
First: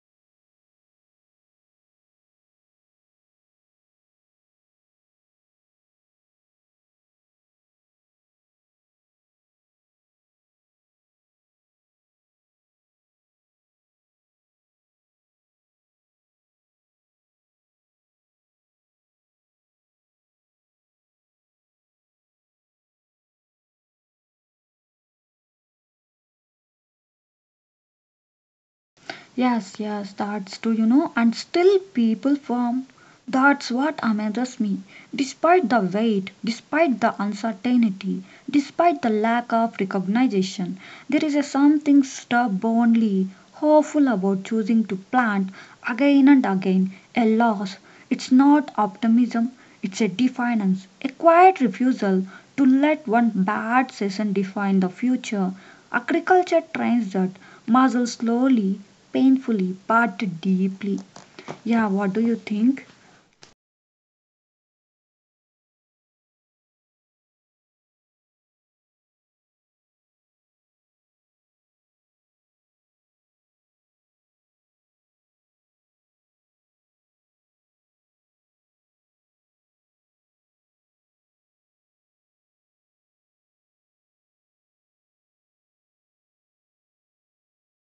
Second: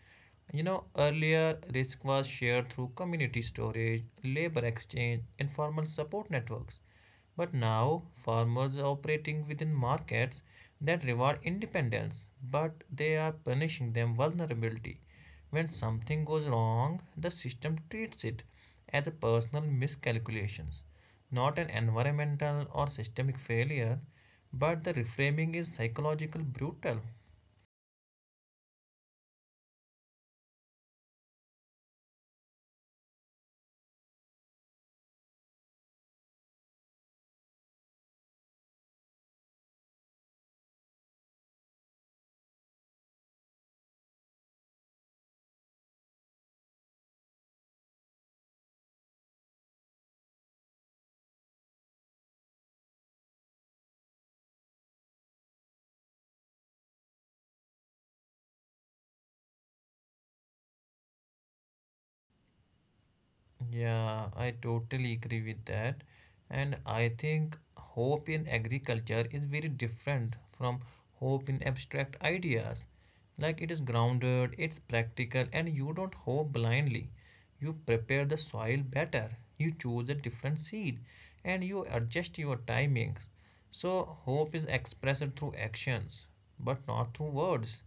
Speaker 2: You know, earlier risk was shared through community storage, labor exchange, informal support networks. But now, farmers are operating within markets that reward independence, but they are punishing them vulnerability. When something goes wrong, the system treats it as a personal miscalculations, not an environmental or systemic failure, but the reframing is psychological brutal.
Speaker 1: Yes, yes, that's true, you know, and still people form. That's what amazes me. Despite the weight, despite the uncertainty, despite the lack of recognition, there is a something stubbornly hopeful about choosing to plant again and again a loss. It's not optimism, it's a defiance, a quiet refusal to let one bad season define the future. Agriculture trains that muscle slowly, painfully, but deeply. Yeah, what do you think?
Speaker 2: Yeah, I totally agree with that. And I think hope in agriculture is very different from hope in abstract ideas. Like, it is grounded, it's practical, and you don't hope blindly. You prepare the soil better, you choose a different seed, and you adjust your timings. So, hope is expressed through actions, but not through words.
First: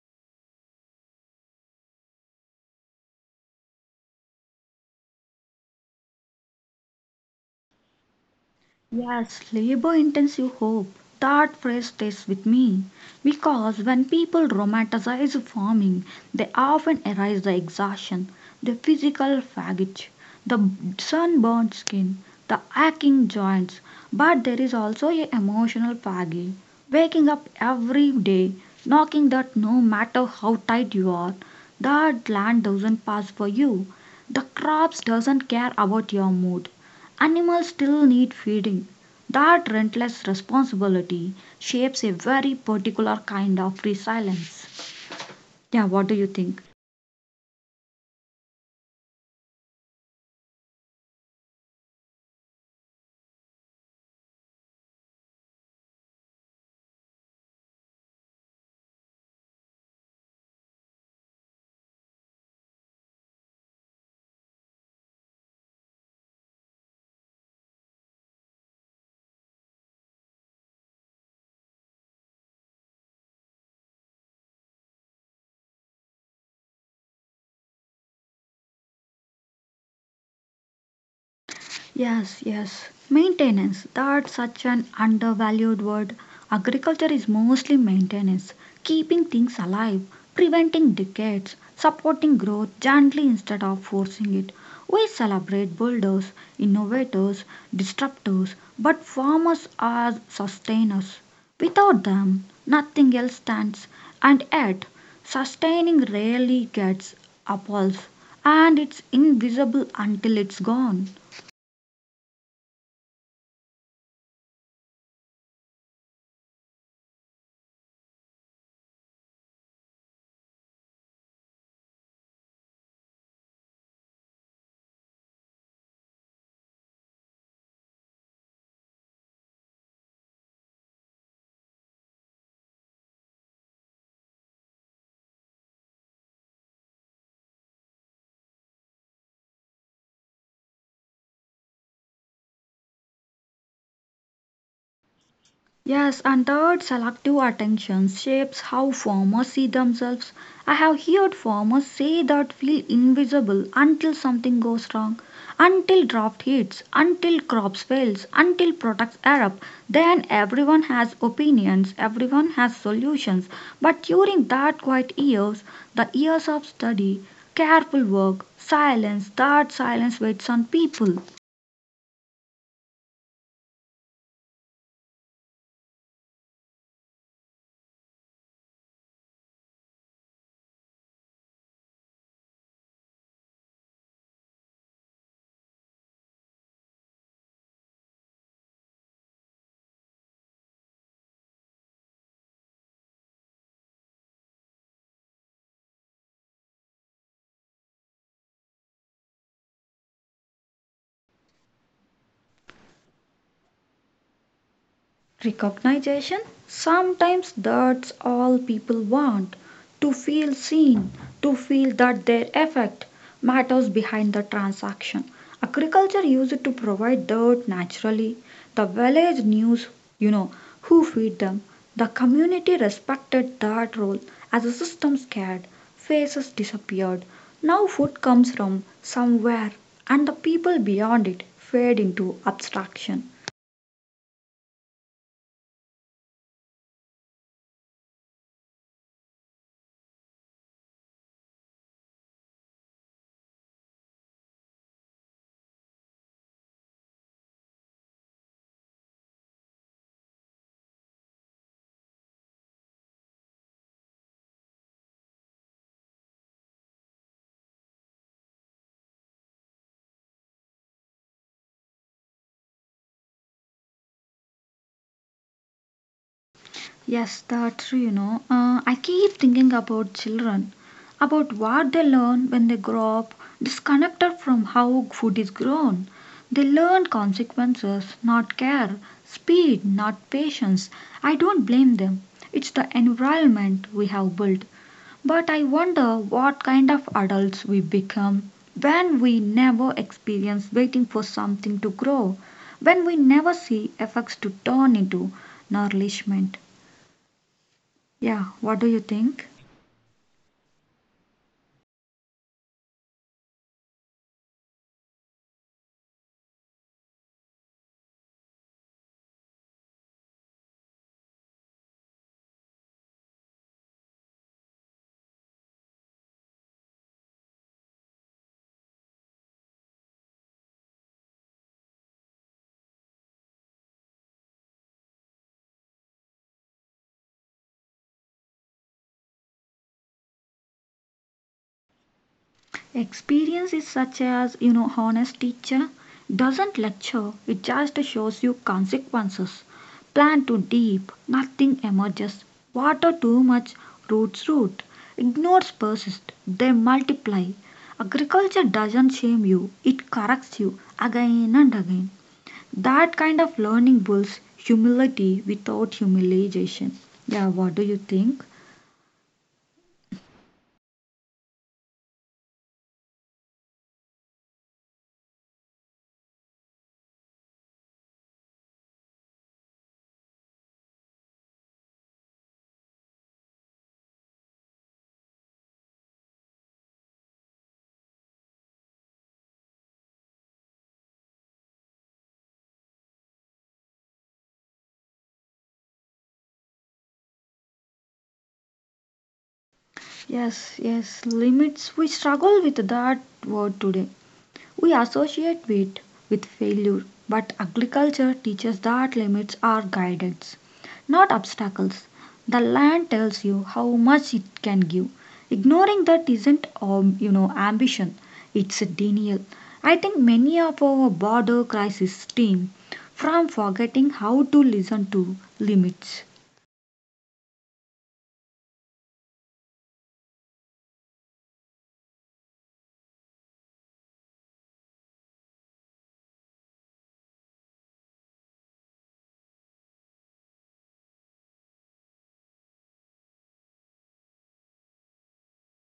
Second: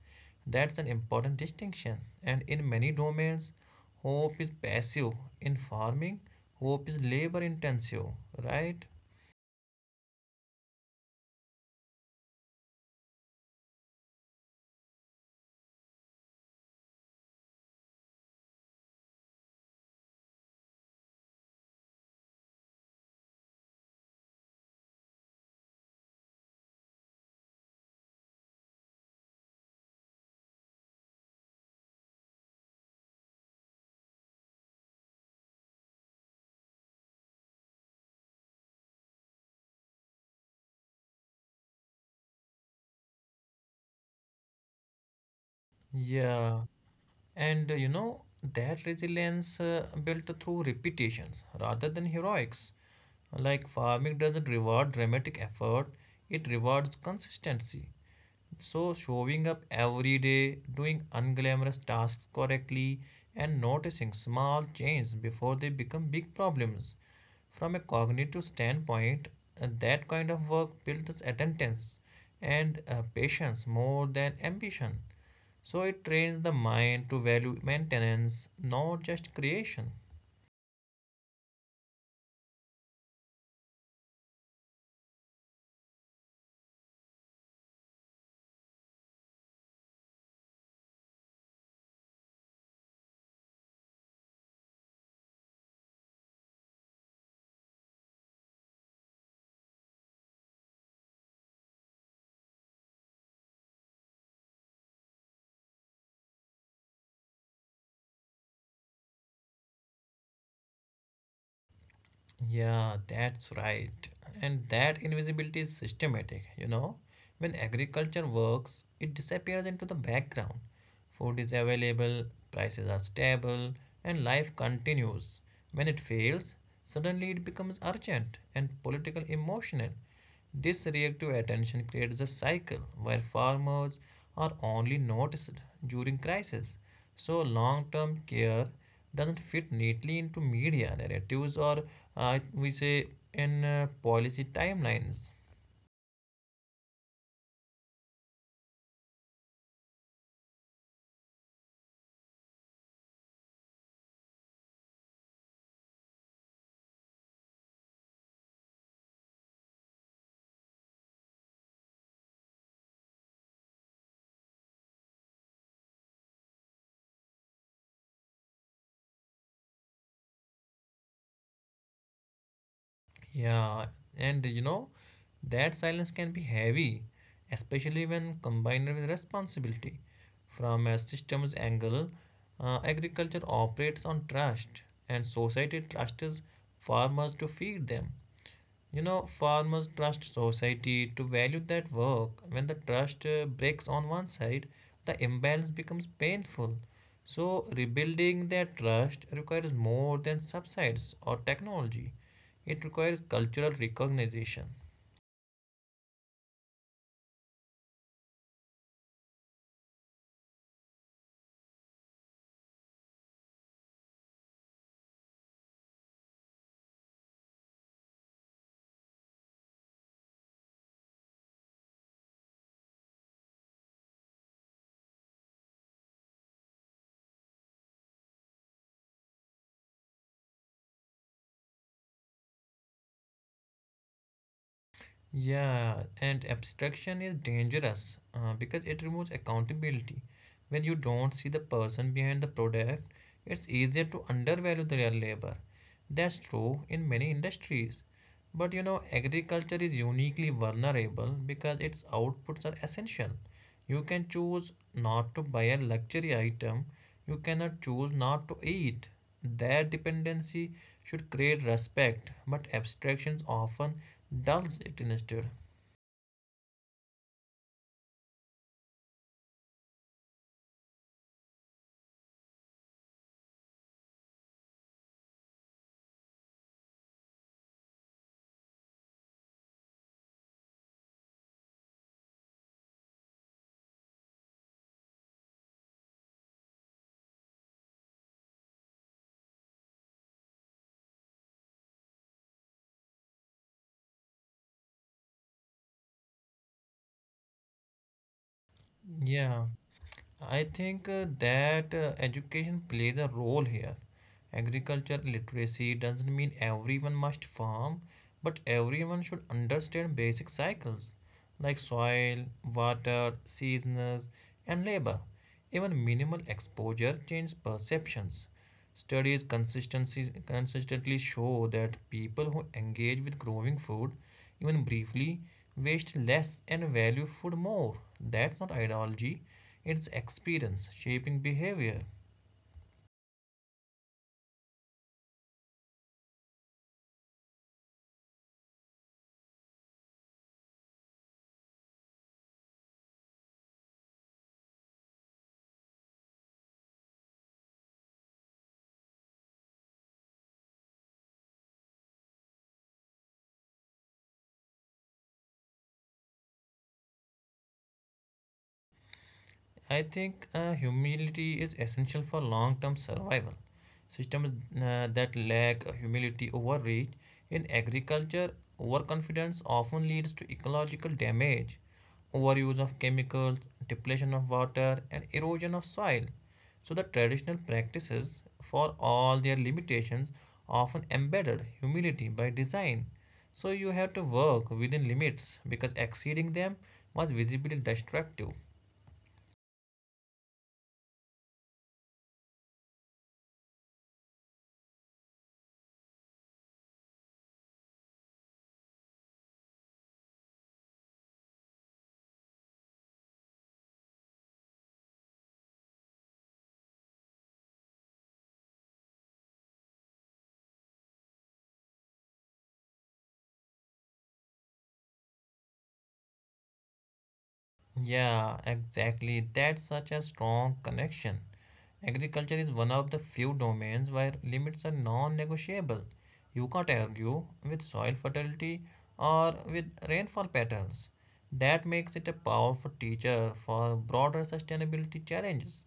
Speaker 2: That's an important distinction. And in many domains, hope is passive. In farming, hope is labor intensive, right?
Speaker 1: Yes, labor intensive hope. That phrase stays with me because when people romanticize farming, they often erase the exhaustion, the physical fatigue, the sunburned skin, the aching joints. But there is also a emotional fatigue. Waking up every day, knocking that no matter how tight you are, that land doesn't pass for you. The crops doesn't care about your mood. Animals still need feeding. That relentless responsibility shapes a very particular kind of resilience. Yeah, what do you think?
Speaker 2: Yeah. And uh, you know, that resilience uh, built through repetitions rather than heroics. Like, farming doesn't reward dramatic effort, it rewards consistency. So, showing up every day, doing unglamorous tasks correctly, and noticing small changes before they become big problems. From a cognitive standpoint, uh, that kind of work builds attendance and uh, patience more than ambition. So, it trains the mind to value maintenance, not just creation.
Speaker 1: Yes, yes. Maintenance. That's such an undervalued word. Agriculture is mostly maintenance, keeping things alive, preventing decades, supporting growth gently instead of forcing it. We celebrate builders, innovators, disruptors, but farmers are sustainers. Without them, nothing else stands, and yet, sustaining rarely gets applause, and it's invisible until it's gone.
Speaker 2: Yeah, that's right. And that invisibility is systematic, you know. When agriculture works, it disappears into the background. Food is available, prices are stable, and life continues. When it fails, suddenly it becomes urgent and political emotional. This reactive attention creates a cycle where farmers are only noticed during crisis. So, long term care doesn't fit neatly into media narratives or, uh, we say, in uh, policy timelines.
Speaker 1: Yes, and third, selective attention shapes how farmers see themselves. I have heard farmers say that feel invisible until something goes wrong, until drought hits, until crops fails, until products erupt. Then everyone has opinions, everyone has solutions. But during that quiet years, the years of study, careful work, silence, that silence waits on people.
Speaker 2: Yeah, and you know, that silence can be heavy, especially when combined with responsibility. From a systems angle, uh, agriculture operates on trust, and society trusts farmers to feed them. You know, farmers trust society to value that work. When the trust uh, breaks on one side, the imbalance becomes painful. So, rebuilding that trust requires more than subsides or technology, it requires cultural recognition.
Speaker 1: Recognition? Sometimes that's all people want to feel seen, to feel that their effect matters behind the transaction. Agriculture used to provide that naturally. The village knew, you know, who feed them. The community respected that role. As the system scared, faces disappeared. Now food comes from somewhere, and the people beyond it fade into abstraction.
Speaker 2: Yeah, and abstraction is dangerous uh, because it removes accountability. When you don't see the person behind the product, it's easier to undervalue their labor. That's true in many industries. But you know, agriculture is uniquely vulnerable because its outputs are essential. You can choose not to buy a luxury item. You cannot choose not to eat. That dependency should create respect, but abstractions often dulls it instead.
Speaker 1: Yes, that's true, you know. Uh, I keep thinking about children, about what they learn when they grow up, disconnected from how food is grown. They learn consequences, not care, speed, not patience. I don't blame them. It's the environment we have built. But I wonder what kind of adults we become when we never experience waiting for something to grow, when we never see effects to turn into nourishment. Yeah, what do you think?
Speaker 2: Yeah. I think uh, that uh, education plays a role here. Agriculture literacy doesn't mean everyone must farm, but everyone should understand basic cycles like soil, water, seasons, and labor. Even minimal exposure changes perceptions. Studies consistency, consistently show that people who engage with growing food, even briefly, waste less and value food more. That's not ideology, it's experience shaping behavior.
Speaker 1: Experience is such as, you know, honest teacher doesn't lecture, it just shows you consequences. Plant too deep, nothing emerges. Water too much, roots root. Ignores persist, they multiply. Agriculture doesn't shame you, it corrects you again and again. That kind of learning builds humility without humiliation. Yeah, what do you think?
Speaker 2: I think uh, humility is essential for long term survival. Systems uh, that lack humility overreach. In agriculture, overconfidence often leads to ecological damage, overuse of chemicals, depletion of water, and erosion of soil. So, the traditional practices, for all their limitations, often embedded humility by design. So, you have to work within limits because exceeding them was visibly destructive.
Speaker 1: Yes, yes, limits. We struggle with that word today. We associate it with failure, but agriculture teaches that limits are guidance, not obstacles. The land tells you how much it can give. Ignoring that isn't, um, you know, ambition. It's a denial. I think many of our border crisis stem from forgetting how to listen to limits.
Speaker 2: Yeah, exactly. That's such a strong connection. Agriculture is one of the few domains where limits are non negotiable. You can't argue with soil fertility or with rainfall patterns. That makes it a powerful teacher for broader sustainability challenges.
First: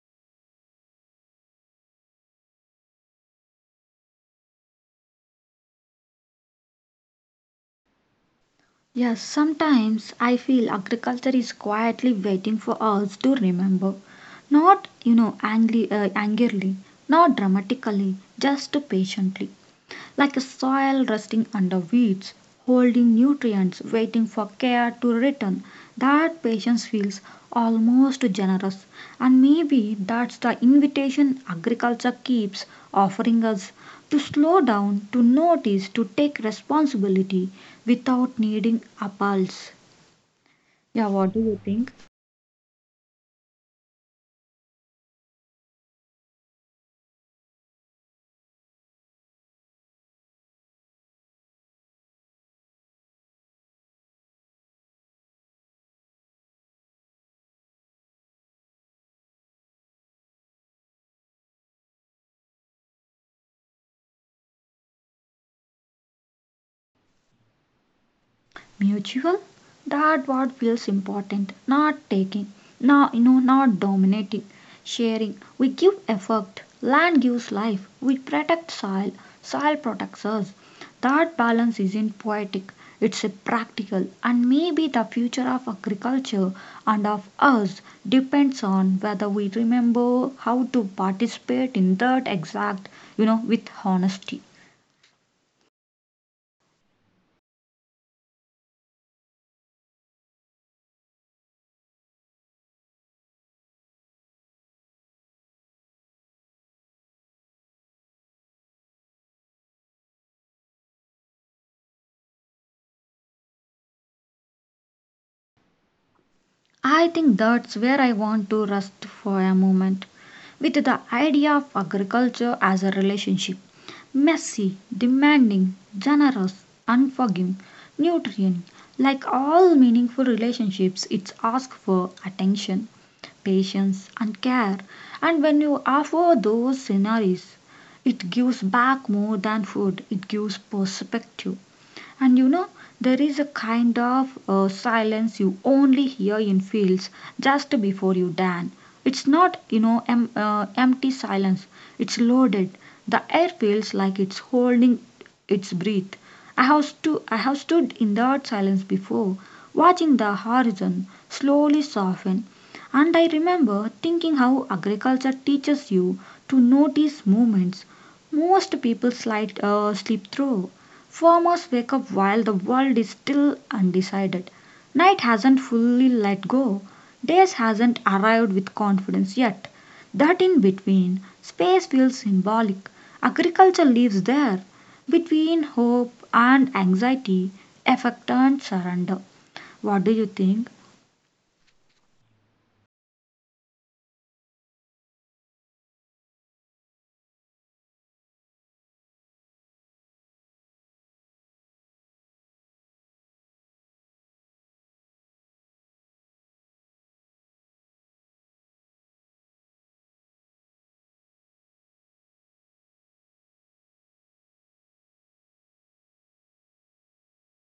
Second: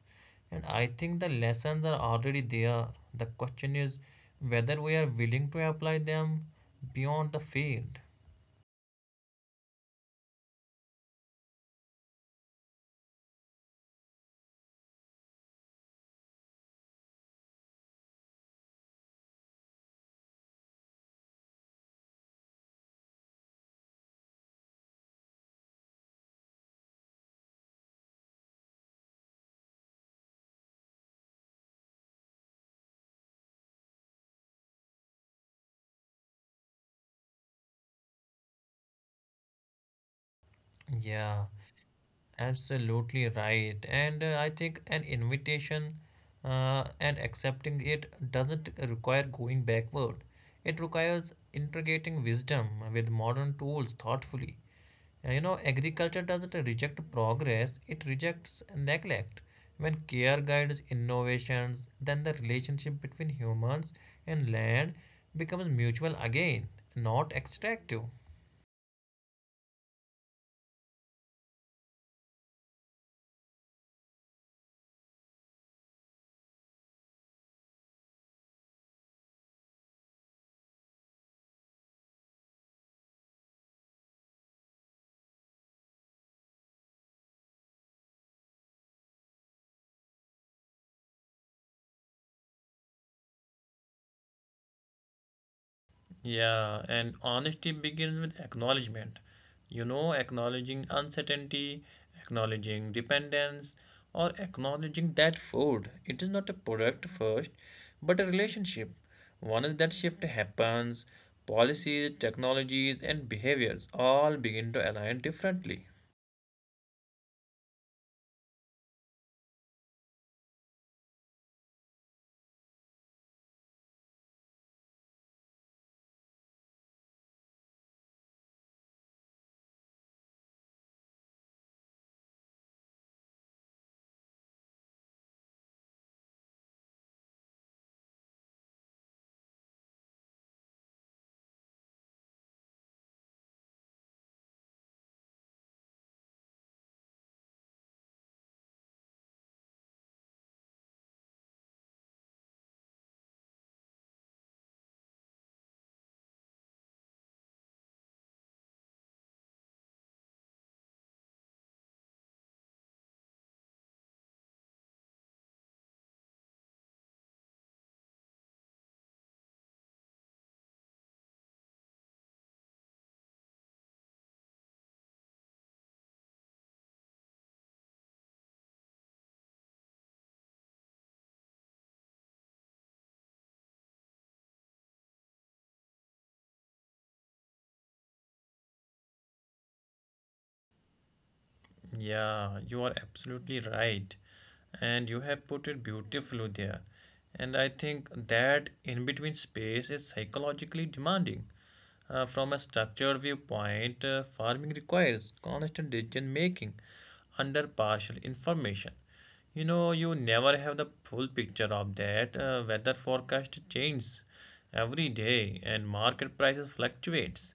Speaker 2: And I think the lessons are already there. The question is whether we are willing to apply them beyond the field.
Speaker 1: Yes, sometimes I feel agriculture is quietly waiting for us to remember. Not, you know, angry, uh, angrily, not dramatically, just patiently like a soil resting under weeds, holding nutrients, waiting for care to return. That patience feels almost generous, and maybe that's the invitation agriculture keeps offering us to slow down, to notice, to take responsibility without needing a pulse. Yeah, what do
Speaker 2: Yeah,
Speaker 1: you think?
Speaker 2: absolutely right. And uh, I think an invitation uh, and accepting it doesn't require going backward. It requires integrating wisdom with modern tools thoughtfully. Uh, You know, agriculture doesn't reject progress, it rejects neglect. When care guides innovations, then the relationship between humans and land becomes mutual again, not extractive.
Speaker 1: Mutual. That what feels important, not taking, not you know not dominating, sharing. We give effort, land gives life, we protect soil, soil protects us. That balance isn't poetic, it's a practical, and maybe the future of agriculture and of us depends on whether we remember how to participate in that exact, you know with honesty.
Speaker 2: Yeah, and honesty begins with acknowledgement. You know, acknowledging uncertainty, acknowledging dependence, or acknowledging that food. It is not a product first, but a relationship. Once that shift happens, policies, technologies, and behaviors all begin to align differently.
Speaker 1: I think that's where I want to rest for a moment with the idea of agriculture as a relationship. Messy, demanding, generous, unforgiving, nutrient. Like all meaningful relationships, it's asked for attention, patience, and care. And when you offer those scenarios, it gives back more than food, it gives perspective. And you know, there is a kind of uh, silence you only hear in fields just before you dan. It's not, you know, em- uh, empty silence. It's loaded. The air feels like it's holding its breath. I have, stu- I have stood in that silence before, watching the horizon slowly soften. And I remember thinking how agriculture teaches you to notice movements most people slide, uh, slip through. Farmers wake up while the world is still undecided. Night hasn't fully let go. Days hasn't arrived with confidence yet. That in between space feels symbolic. Agriculture lives there between hope and anxiety, effect and surrender. What do you think?
Speaker 2: Yeah, you are absolutely right. And you have put it beautifully there. And I think that in between space is psychologically demanding. Uh, from a structured viewpoint, uh, farming requires constant decision making under partial information. You know, you never have the full picture of that. Uh, weather forecast changes every day and market prices fluctuates.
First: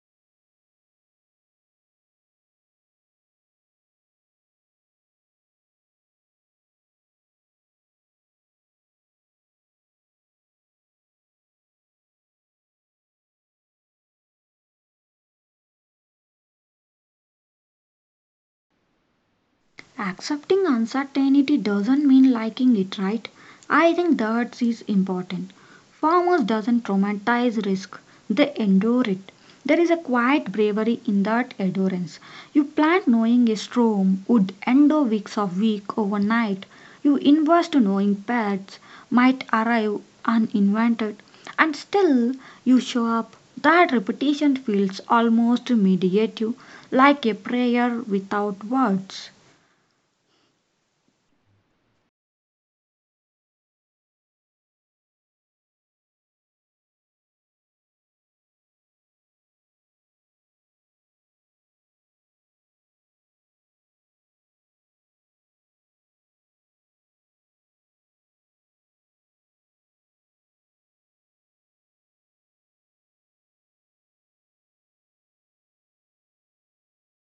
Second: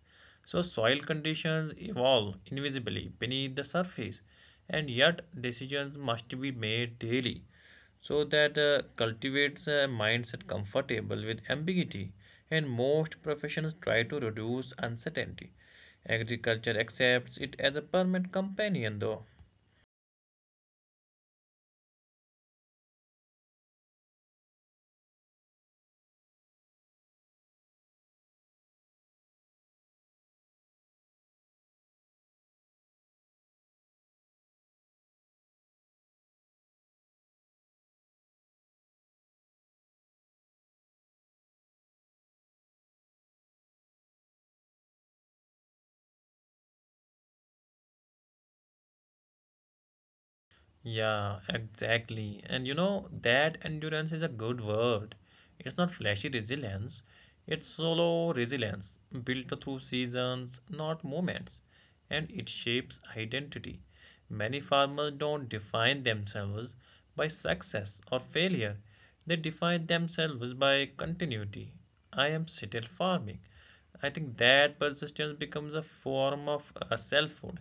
Speaker 2: So soil conditions evolve invisibly beneath the surface and yet decisions must be made daily, so that uh, cultivates a mindset comfortable with ambiguity, and most professions try to reduce uncertainty. Agriculture accepts it as a permanent companion though.
Speaker 1: Accepting uncertainty doesn't mean liking it, right? I think that is important. Farmers doesn't traumatize risk, they endure it. There is a quiet bravery in that endurance. You plant knowing a storm would endure weeks of week overnight. You invest knowing pests might arrive uninvented. And still you show up. That repetition feels almost meditative, like a prayer without words.
Speaker 2: Yeah, exactly. And you know, that endurance is a good word. It's not flashy resilience, it's solo resilience, built through seasons, not moments. And it shapes identity. Many farmers don't define themselves by success or failure, they define themselves by continuity. I am still farming. I think that persistence becomes a form of uh, selfhood.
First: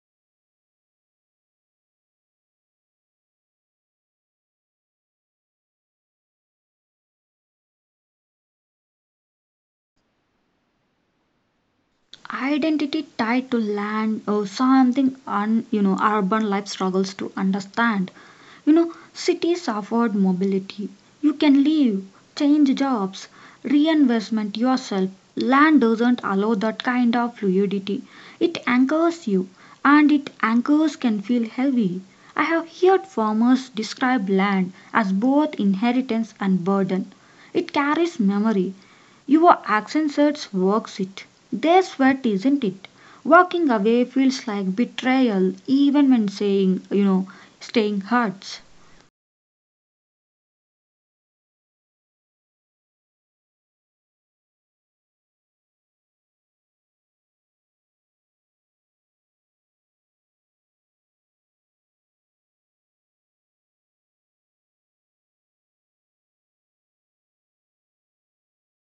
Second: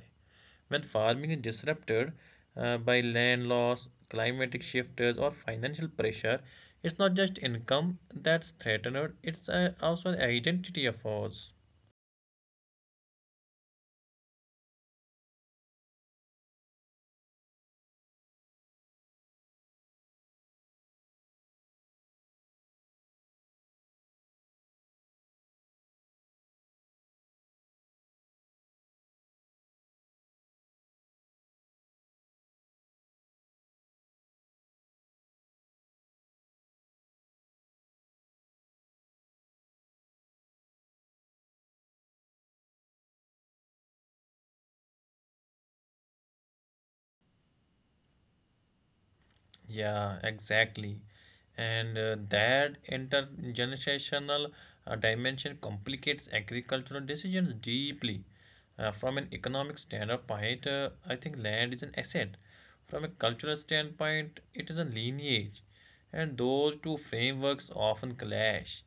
Speaker 2: When farming is disrupted uh, by land loss, climatic shifts, or financial pressure, it's not just income that's threatened, it's uh, also an identity of ours.
Speaker 1: Identity tied to land or something un, you know urban life struggles to understand. You know, cities afford mobility, you can leave, change jobs, reinvestment yourself. Land doesn't allow that kind of fluidity, it anchors you, and it anchors can feel heavy. I have heard farmers describe land as both inheritance and burden, it carries memory. Your accent search works it. Their sweat isn't it. Walking away feels like betrayal even when saying, you know, staying hurts.
Speaker 2: Yeah, exactly. And uh, that intergenerational uh, dimension complicates agricultural decisions deeply. Uh, from an economic standpoint, uh, I think land is an asset. From a cultural standpoint, it is a lineage. And those two frameworks often clash.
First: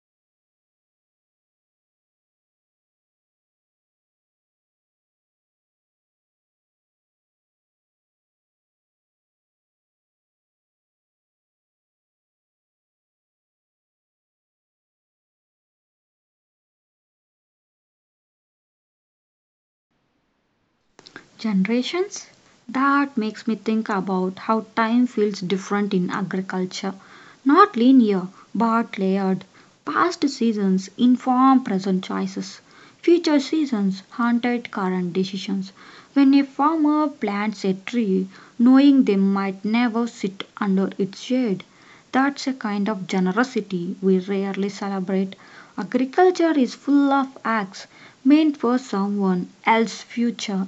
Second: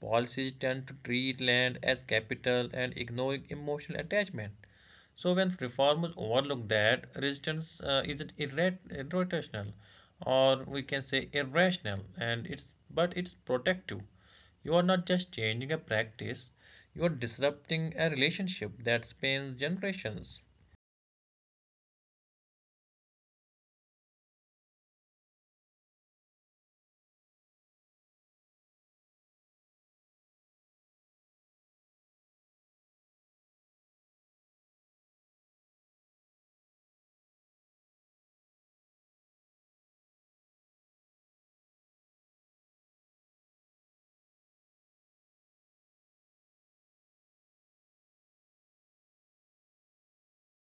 Speaker 2: Policies tend to treat land as capital and ignoring emotional attachment. So when reformers overlook that, resistance uh, is irrat- irrotational, or we can say irrational, and it's but it's protective. You are not just changing a practice; you are disrupting a relationship that spans generations.
Speaker 1: Generations. That makes me think about how time feels different in agriculture. Not linear, but layered. Past seasons inform present choices. Future seasons haunted current decisions. When a farmer plants a tree, knowing they might never sit under its shade, that's a kind of generosity we rarely celebrate. Agriculture is full of acts meant for someone else's future.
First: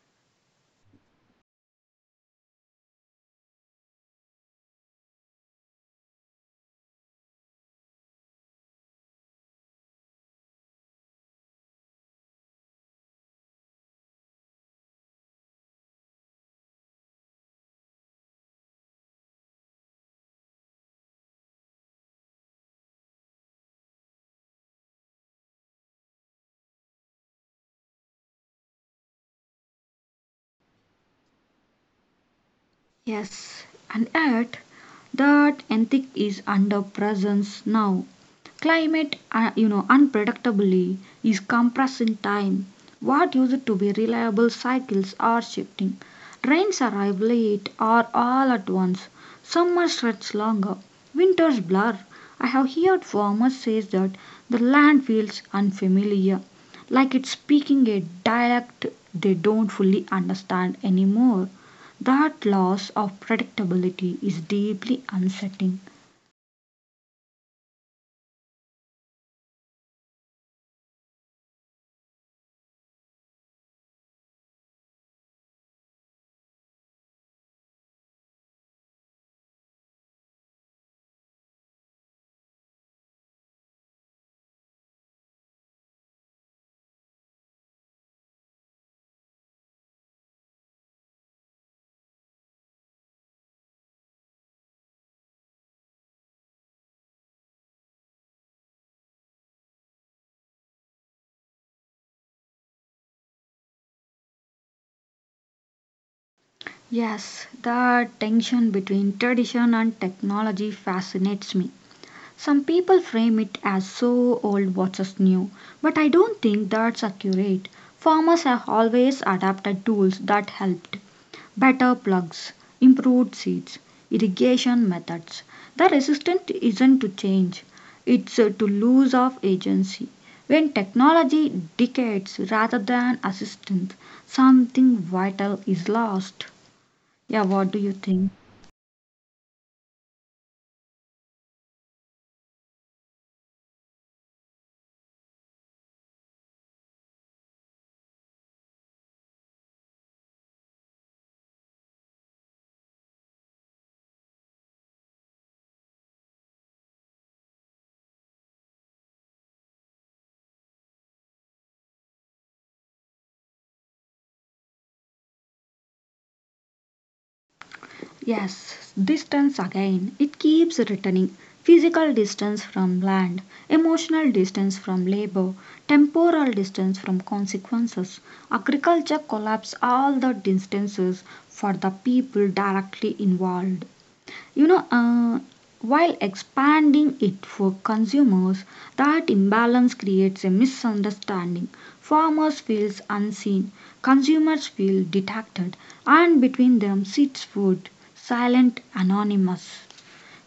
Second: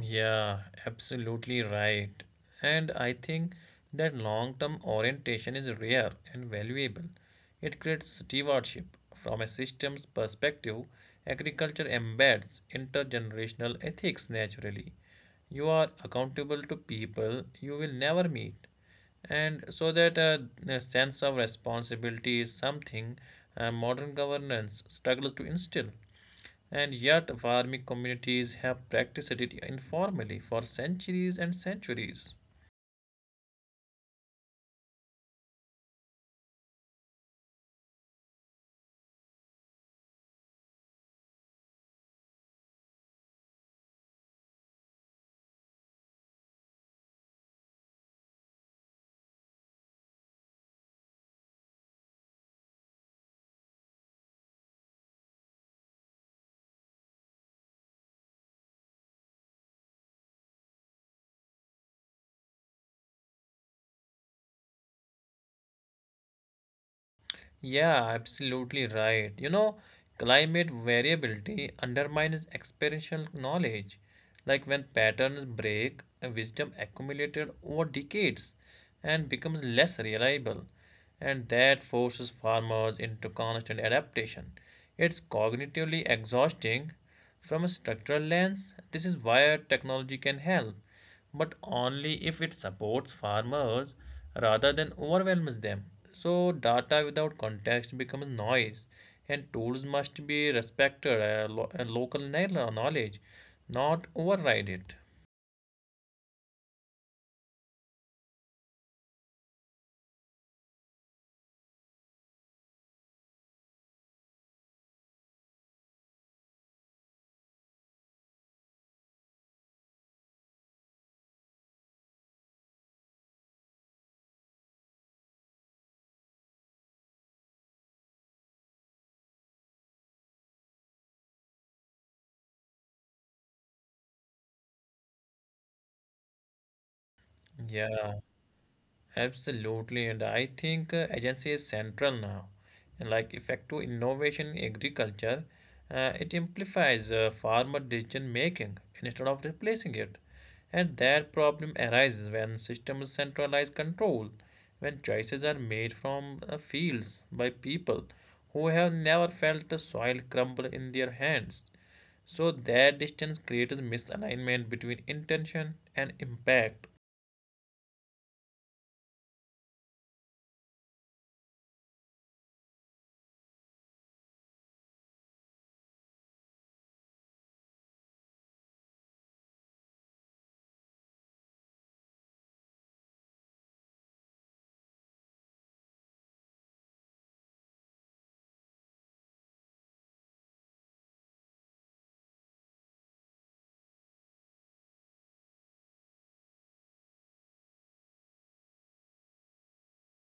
Speaker 2: Yeah, absolutely right. And I think that long-term orientation is rare and valuable. It creates stewardship. From a systems perspective, agriculture embeds intergenerational ethics naturally. You are accountable to people you will never meet. And so that uh, a sense of responsibility is something uh, modern governance struggles to instill. And yet, farming communities have practiced it informally for centuries and centuries.
Speaker 1: Yes, and yet that ethic is under presence now. Climate, uh, you know, unpredictably is compressing time. What used to be reliable cycles are shifting. Rains arrive late or all at once. Summer stretches longer. Winters blur. I have heard farmers say that the land feels unfamiliar, like it's speaking a dialect they don't fully understand anymore. That loss of predictability is deeply unsettling.
Speaker 2: Yeah, absolutely right. You know, climate variability undermines experiential knowledge. Like, when patterns break, uh, wisdom accumulated over decades and becomes less reliable. And that forces farmers into constant adaptation. It's cognitively exhausting from a structural lens. This is where technology can help, but only if it supports farmers rather than overwhelms them. So, data without context becomes noise, and tools must be respected uh, lo- uh, local kno- knowledge, not override it.
Speaker 1: Yes, the tension between tradition and technology fascinates me. Some people frame it as so old what's new, but I don't think that's accurate. Farmers have always adapted tools that helped: better plugs, improved seeds, irrigation methods. The resistance isn't to change, it's uh, to lose of agency. When technology decays rather than assistance, something vital is lost. Yeah, what do you
Speaker 2: Yeah,
Speaker 1: think?
Speaker 2: absolutely, and I think uh, agency is central now. And like effective innovation in agriculture, uh, it amplifies uh, farmer decision making instead of replacing it. And that problem arises when systems centralize control, when choices are made from uh, fields by people who have never felt the soil crumble in their hands. So that distance creates misalignment between intention and impact.
Speaker 1: Yes, distance again. It keeps returning. Physical distance from land, emotional distance from labor, temporal distance from consequences. Agriculture collapses all the distances for the people directly involved. You know, uh, while expanding it for consumers, that imbalance creates a misunderstanding. Farmers feel unseen, consumers feel detected, and between them sits food, silent, anonymous.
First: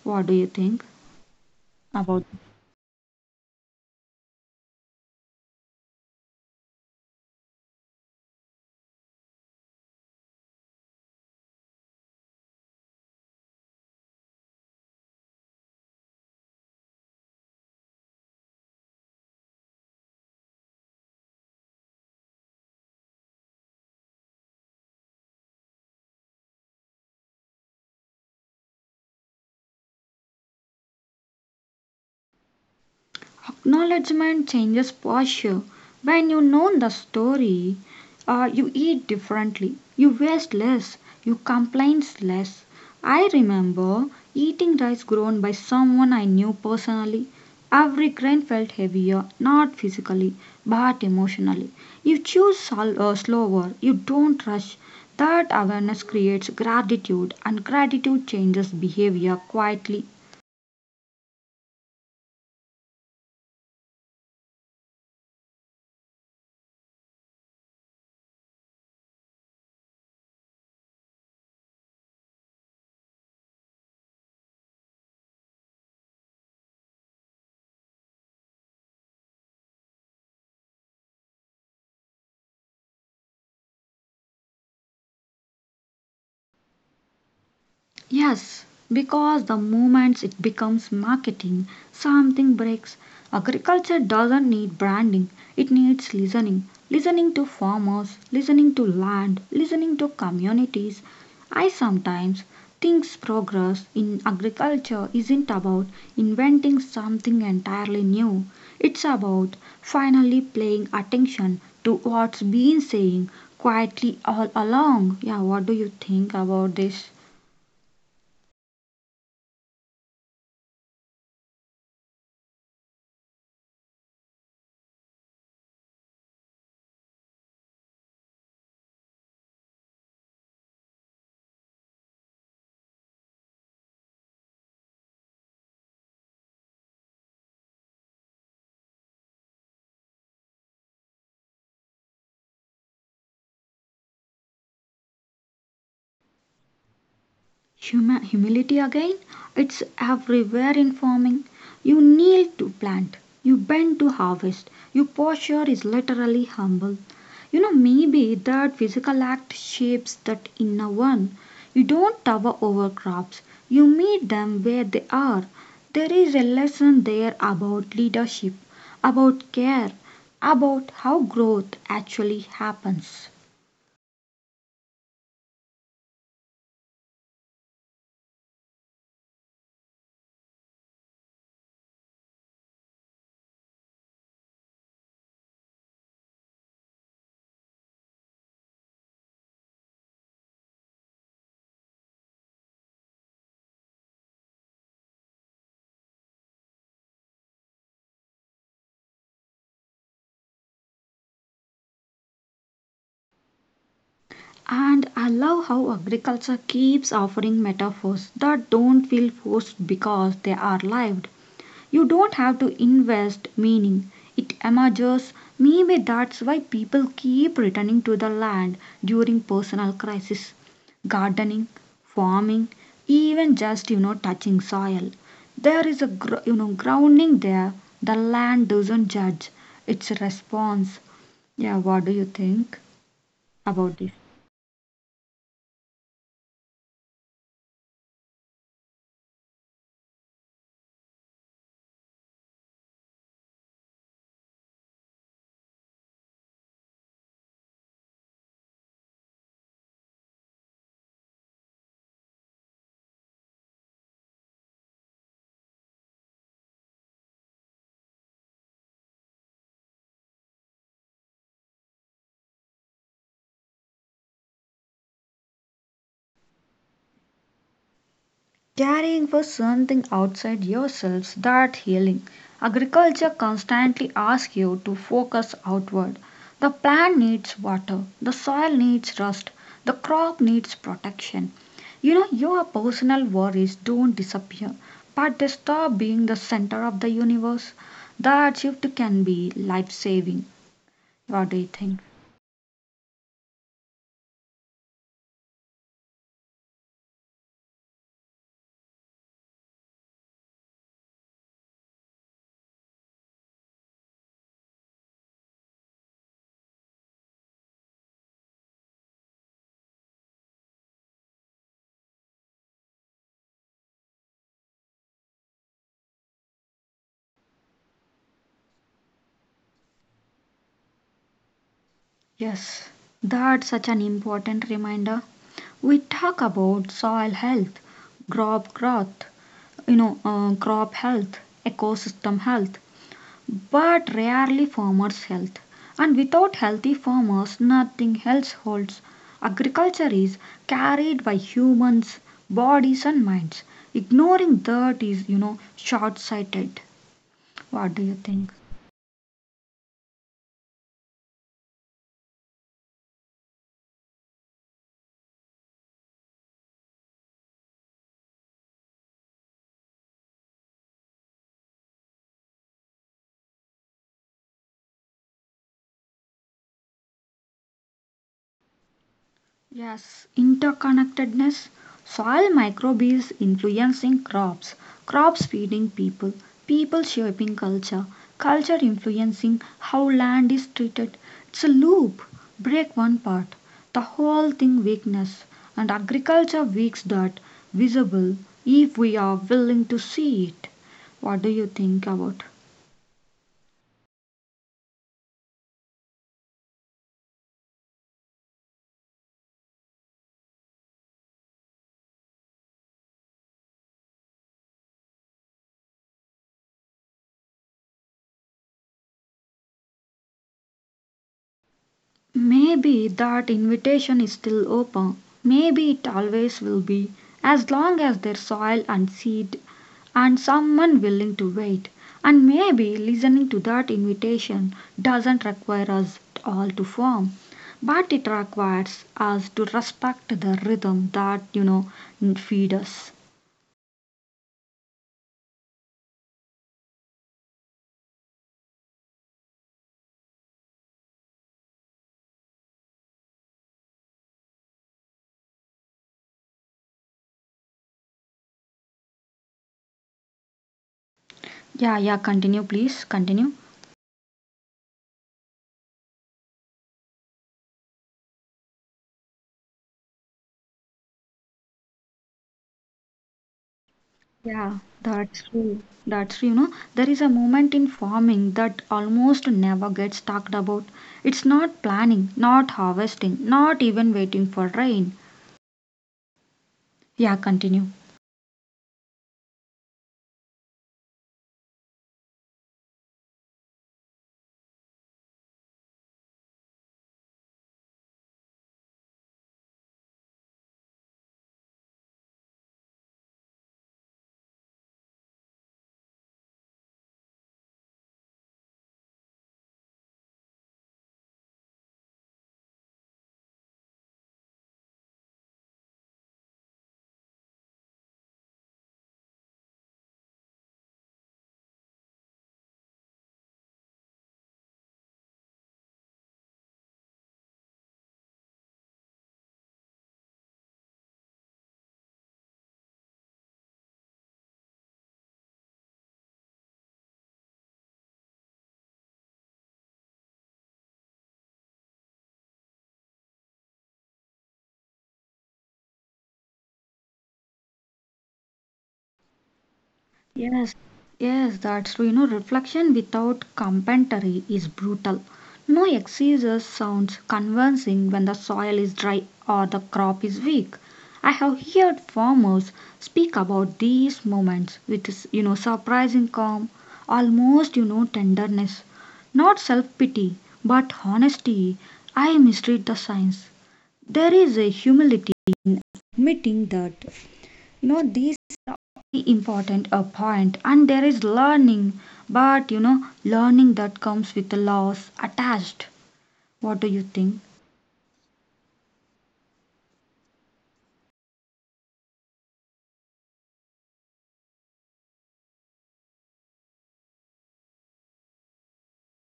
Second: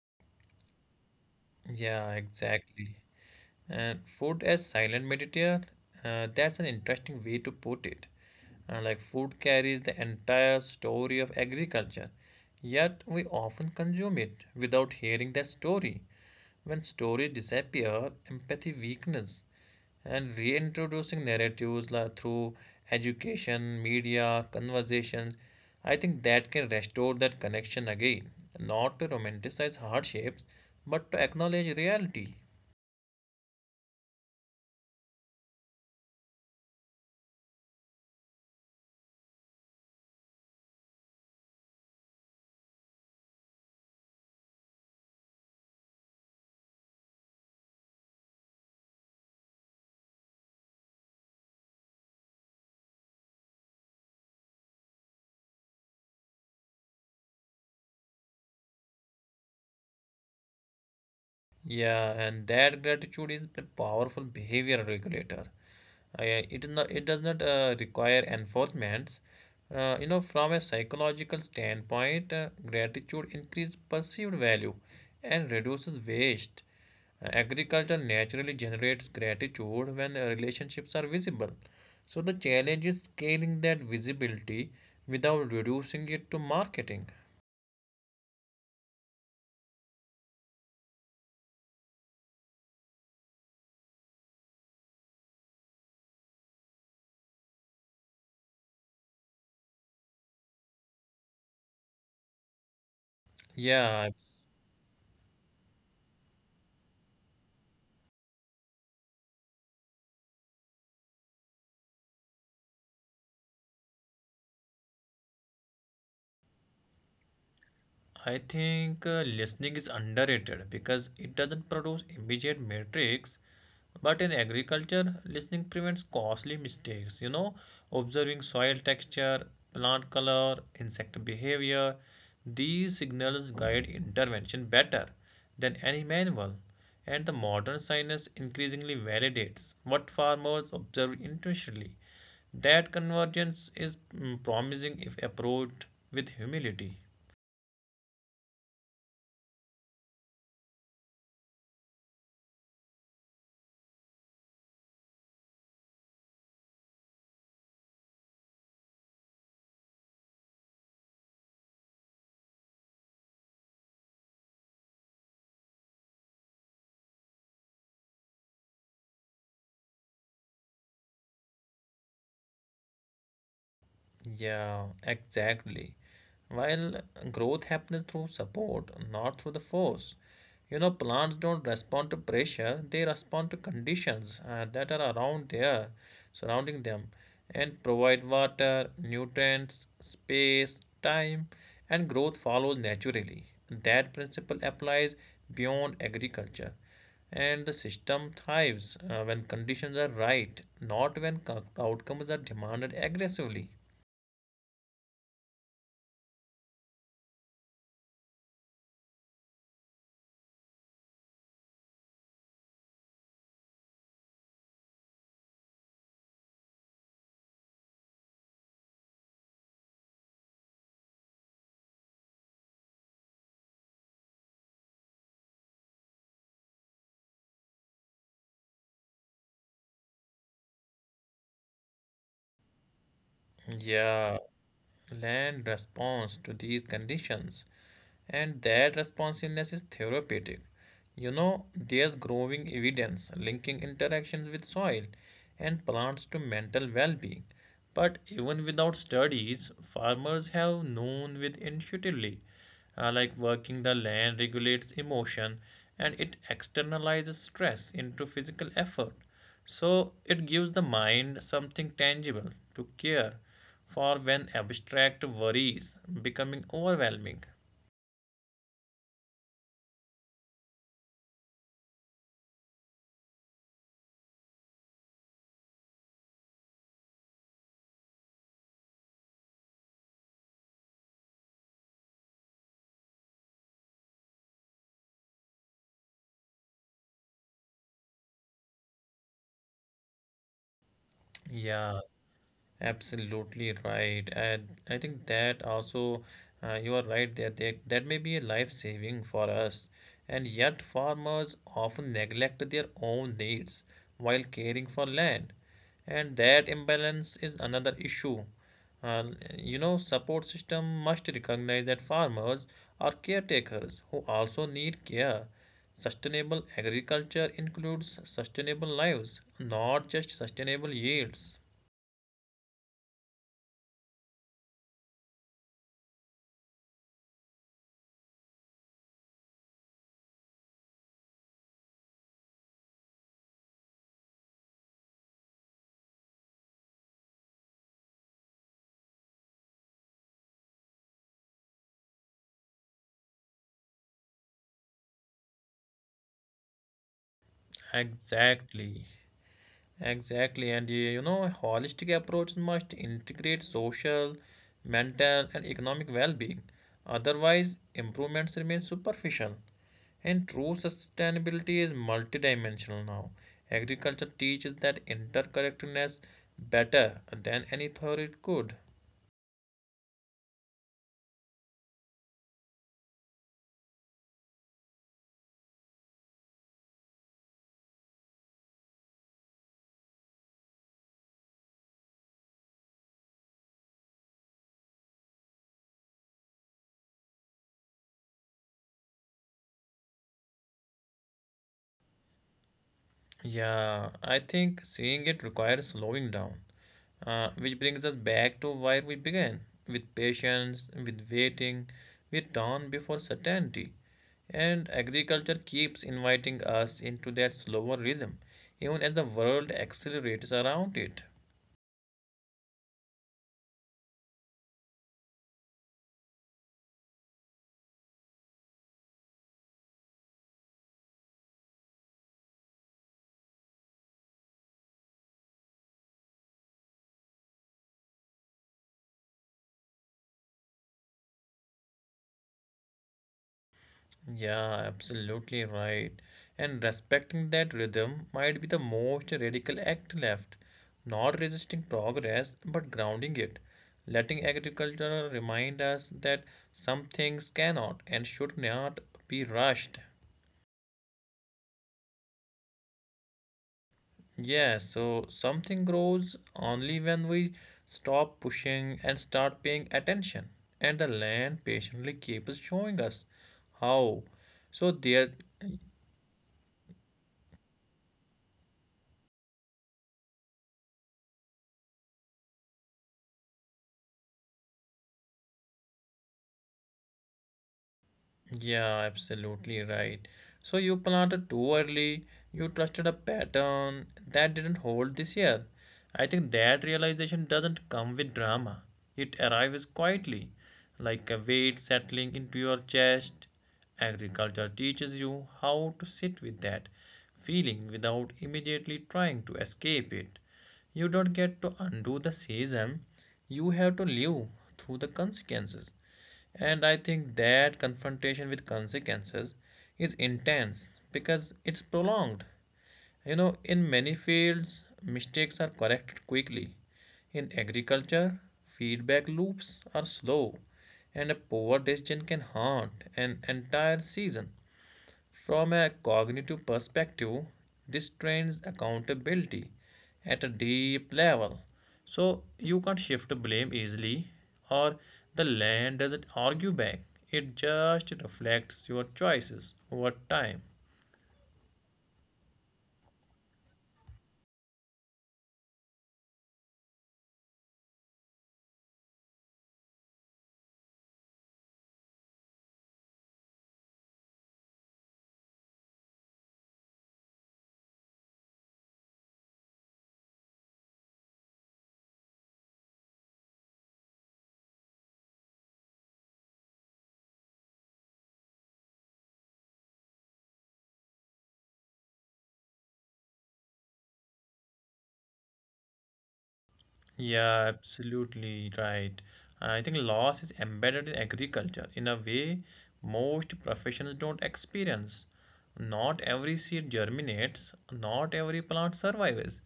Speaker 1: What do you think?
Speaker 2: Yeah,
Speaker 1: About
Speaker 2: exactly. And food as silent meditator, uh, that's an interesting way to put it. Uh, like, food carries the entire story of agriculture, yet we often consume it without hearing that story. When stories disappear, empathy weakens, and reintroducing narratives like through education, media, conversations, I think that can restore that connection again, not to romanticize hardships, but to acknowledge reality.
Speaker 1: Acknowledgement changes posture. When you know the story, uh, you eat differently, you waste less, you complain less. I remember eating rice grown by someone I knew personally. Every grain felt heavier, not physically, but emotionally. You choose sol- uh, slower, you don't rush. That awareness creates gratitude, and gratitude changes behavior quietly.
Speaker 2: Yeah, and that gratitude is a powerful behavior regulator. I- it is not, it does not uh, require enforcements. Uh, you know, from a psychological standpoint, uh, gratitude increases perceived value and reduces waste. Uh, agriculture naturally generates gratitude when uh, relationships are visible. So the challenge is scaling that visibility without reducing it to marketing.
Speaker 1: Yes, because the moment it becomes marketing, something breaks. Agriculture doesn't need branding, it needs listening. Listening to farmers, listening to land, listening to communities. I sometimes think progress
Speaker 2: Yeah,
Speaker 1: in agriculture isn't about inventing something entirely new, it's about finally paying attention to what's been saying quietly all along. Yeah, what do you think about this?
Speaker 2: I think uh, listening is underrated because it doesn't produce immediate metrics. But in agriculture, listening prevents costly mistakes. You know, observing soil texture, plant color, insect behavior, these signals guide intervention better than any manual. And the modern science increasingly validates what farmers observe intuitively. That convergence is mm, promising if approached with humility.
Speaker 1: Huma Humility again, it's everywhere in farming. You kneel to plant, you bend to harvest, your posture is literally humble. You know, maybe that physical act shapes that inner one. You don't tower over crops, you meet them where they are. There is a lesson there about leadership, about care, about how growth actually happens.
Speaker 2: Yeah, exactly. While growth happens through support, not through the force. You know, plants don't respond to pressure, they respond to conditions uh, that are around there, surrounding them, and provide water, nutrients, space, time, and growth follows naturally. That principle applies beyond agriculture. And the system thrives uh, when conditions are right, not when co- outcomes are demanded aggressively.
Speaker 1: And I love how agriculture keeps offering metaphors that don't feel forced because they are lived. You don't have to invest meaning, it emerges. Maybe that's why people keep returning to the land during personal crisis. Gardening, farming, even just you know touching soil. There is a gr- You know, grounding there. The land doesn't judge; it's a response. Yeah, what do you think about this?
Speaker 2: Yeah, land responds to these conditions and that responsiveness is therapeutic. You know, there's growing evidence linking interactions with soil and plants to mental well being. But even without studies, farmers have known with intuitively, uh, like working the land regulates emotion and it externalizes stress into physical effort. So it gives the mind something tangible to care for when abstract worries becoming overwhelming.
Speaker 1: Caring for something outside yourselves, that healing. Agriculture constantly asks you to focus outward. The plant needs water, the soil needs rust, the crop needs protection. You know, your personal worries don't disappear, but they stop being the center of the universe. That shift can be life saving. What do you
Speaker 2: Yeah,
Speaker 1: think?
Speaker 2: absolutely right. And I think that also, uh, you are right there. That, that may be a life saving for us. And yet, farmers often neglect their own needs while caring for land. And that imbalance is another issue. Uh, you know, Support system must recognize that farmers are caretakers who also need care. Sustainable agriculture includes sustainable lives, not just sustainable yields.
Speaker 1: Yes, that's such an important reminder. We talk about soil health, crop growth, you know uh, crop health, ecosystem health, but rarely farmers health. And without healthy farmers, nothing else holds. Agriculture is carried by humans, bodies and minds. Ignoring that is, you know, short sighted. What do you think?
Speaker 2: Exactly, exactly. And y- you know, holistic approach must integrate social, mental, and economic well being. Otherwise, improvements remain superficial. And true sustainability is multidimensional now. Agriculture teaches that interconnectedness better than any theory could.
Speaker 1: Yes, interconnectedness, soil microbes influencing crops, crops feeding people, people shaping culture, culture influencing how land is treated. It's a loop. Break one part, the whole thing weakness, and agriculture weaks that visible if we are willing to see it. What do you think about?
Speaker 2: Yeah, I think seeing it requires slowing down, uh, which brings us back to where we began with patience, with waiting, with dawn before certainty. And agriculture keeps inviting us into that slower rhythm, even as the world accelerates around it.
Speaker 1: Maybe that invitation is still open. Maybe it always will be, as long as there's soil and seed and someone willing to wait. And maybe listening to that invitation doesn't require us all to form, but it requires us to respect the rhythm that, you know, feed us.
Speaker 2: Yeah, absolutely right. And respecting that rhythm might be the most radical act left. Not resisting progress, but grounding it. Letting agriculture remind us that some things cannot and should not be rushed.
Speaker 1: Yeah, yeah, continue, please, continue.
Speaker 2: Yeah, so something grows only when we stop pushing and start paying attention. And the land patiently keeps showing us how.
Speaker 1: Yeah,
Speaker 2: So there.
Speaker 1: that's true. That's true. You know, there is a moment in farming that almost never gets talked about. It's not planning, not harvesting, not even waiting for rain. Yeah, continue.
Speaker 2: Yeah, absolutely right. So you planted too early, you trusted a pattern that didn't hold this year. I think that realization doesn't come with drama. It arrives quietly, like a weight settling into your chest. Agriculture teaches you how to sit with that feeling without immediately trying to escape it. You don't get to undo the season, you have to live through the consequences. And I think that confrontation with consequences is intense because it's prolonged. You know, in many fields, mistakes are corrected quickly. In agriculture, feedback loops are slow, and a poor decision can haunt an entire season. From a cognitive perspective, this trains accountability at a deep level. So you can't shift blame easily, or the land doesn't argue back. It just reflects your choices over time.
Speaker 1: Yes, yes, that's true. You know, reflection without commentary is brutal. No exegesis sounds convincing when the soil is dry or the crop is weak. I have heard farmers speak about these moments with, s- you know, surprising calm, almost, you know, tenderness. Not self pity, but honesty. I mistreat the science. There is a humility in admitting that, you know, these very important a point, and there is learning, but you know, learning that comes with a loss attached. What do you
Speaker 2: Yeah,
Speaker 1: think?
Speaker 2: absolutely right. I think loss is embedded in agriculture in a way most professions don't experience. Not every seed germinates, not every plant survives.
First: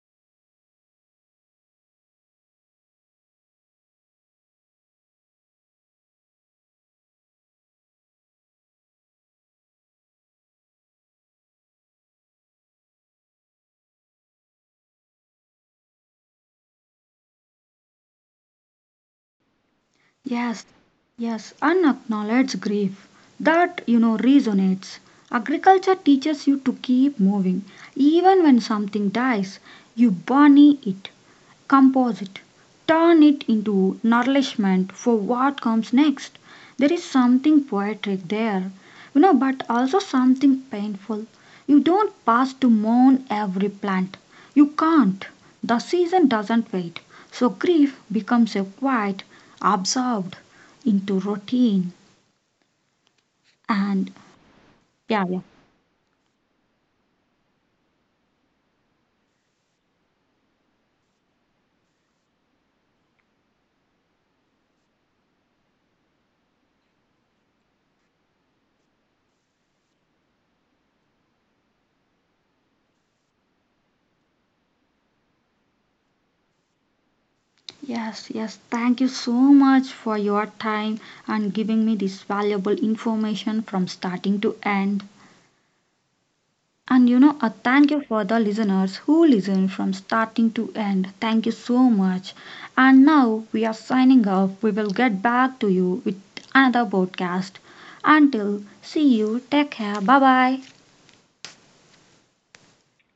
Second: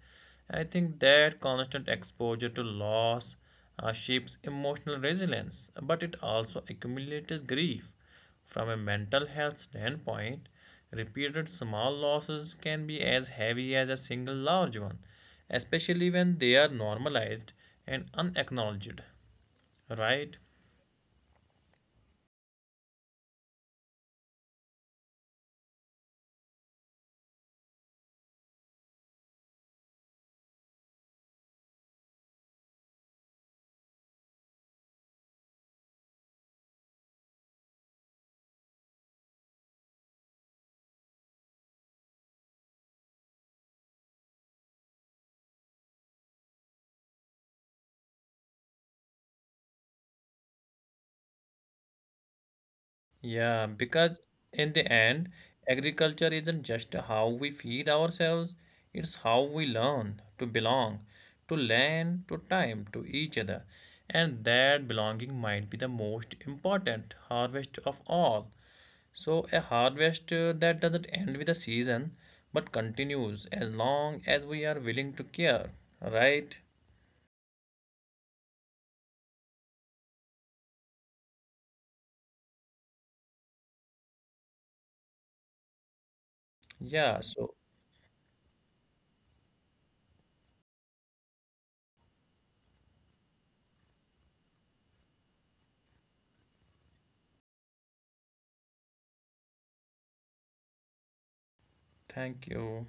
Speaker 2: I think that constant exposure to loss uh, shapes emotional resilience, but it also accumulates grief. From a mental health standpoint, repeated small losses can be as heavy as a single large one, especially when they are normalized and unacknowledged, right?
Speaker 1: Yes, yes, unacknowledged grief, that, you know, resonates. Agriculture teaches you to keep moving even when something dies. You burn it, compose it, turn it into nourishment for what comes next. There is something poetic there, you know, but also something painful. You don't pass to mourn every plant. You can't. The season doesn't wait. So grief becomes a quiet, absorbed into routine.
Speaker 2: Yeah,
Speaker 1: And
Speaker 2: because in the
Speaker 1: yeah, yeah.
Speaker 2: end, agriculture isn't just how we feed ourselves, it's how we learn to belong, to land, to time, to each other. And that belonging might be the most important harvest of all. So, a harvest uh, that doesn't end with a season but continues as long as we are willing to care, right?
Speaker 1: Yes, yes. Thank you so much for your time and giving me this valuable information from starting to end. And you know,
Speaker 2: Yeah,
Speaker 1: a
Speaker 2: so
Speaker 1: thank you for the listeners who listen from starting to end. Thank you so much. And now we are signing off. We will get back to you with another podcast. Until see you, take care. Bye bye.
Speaker 2: thank you.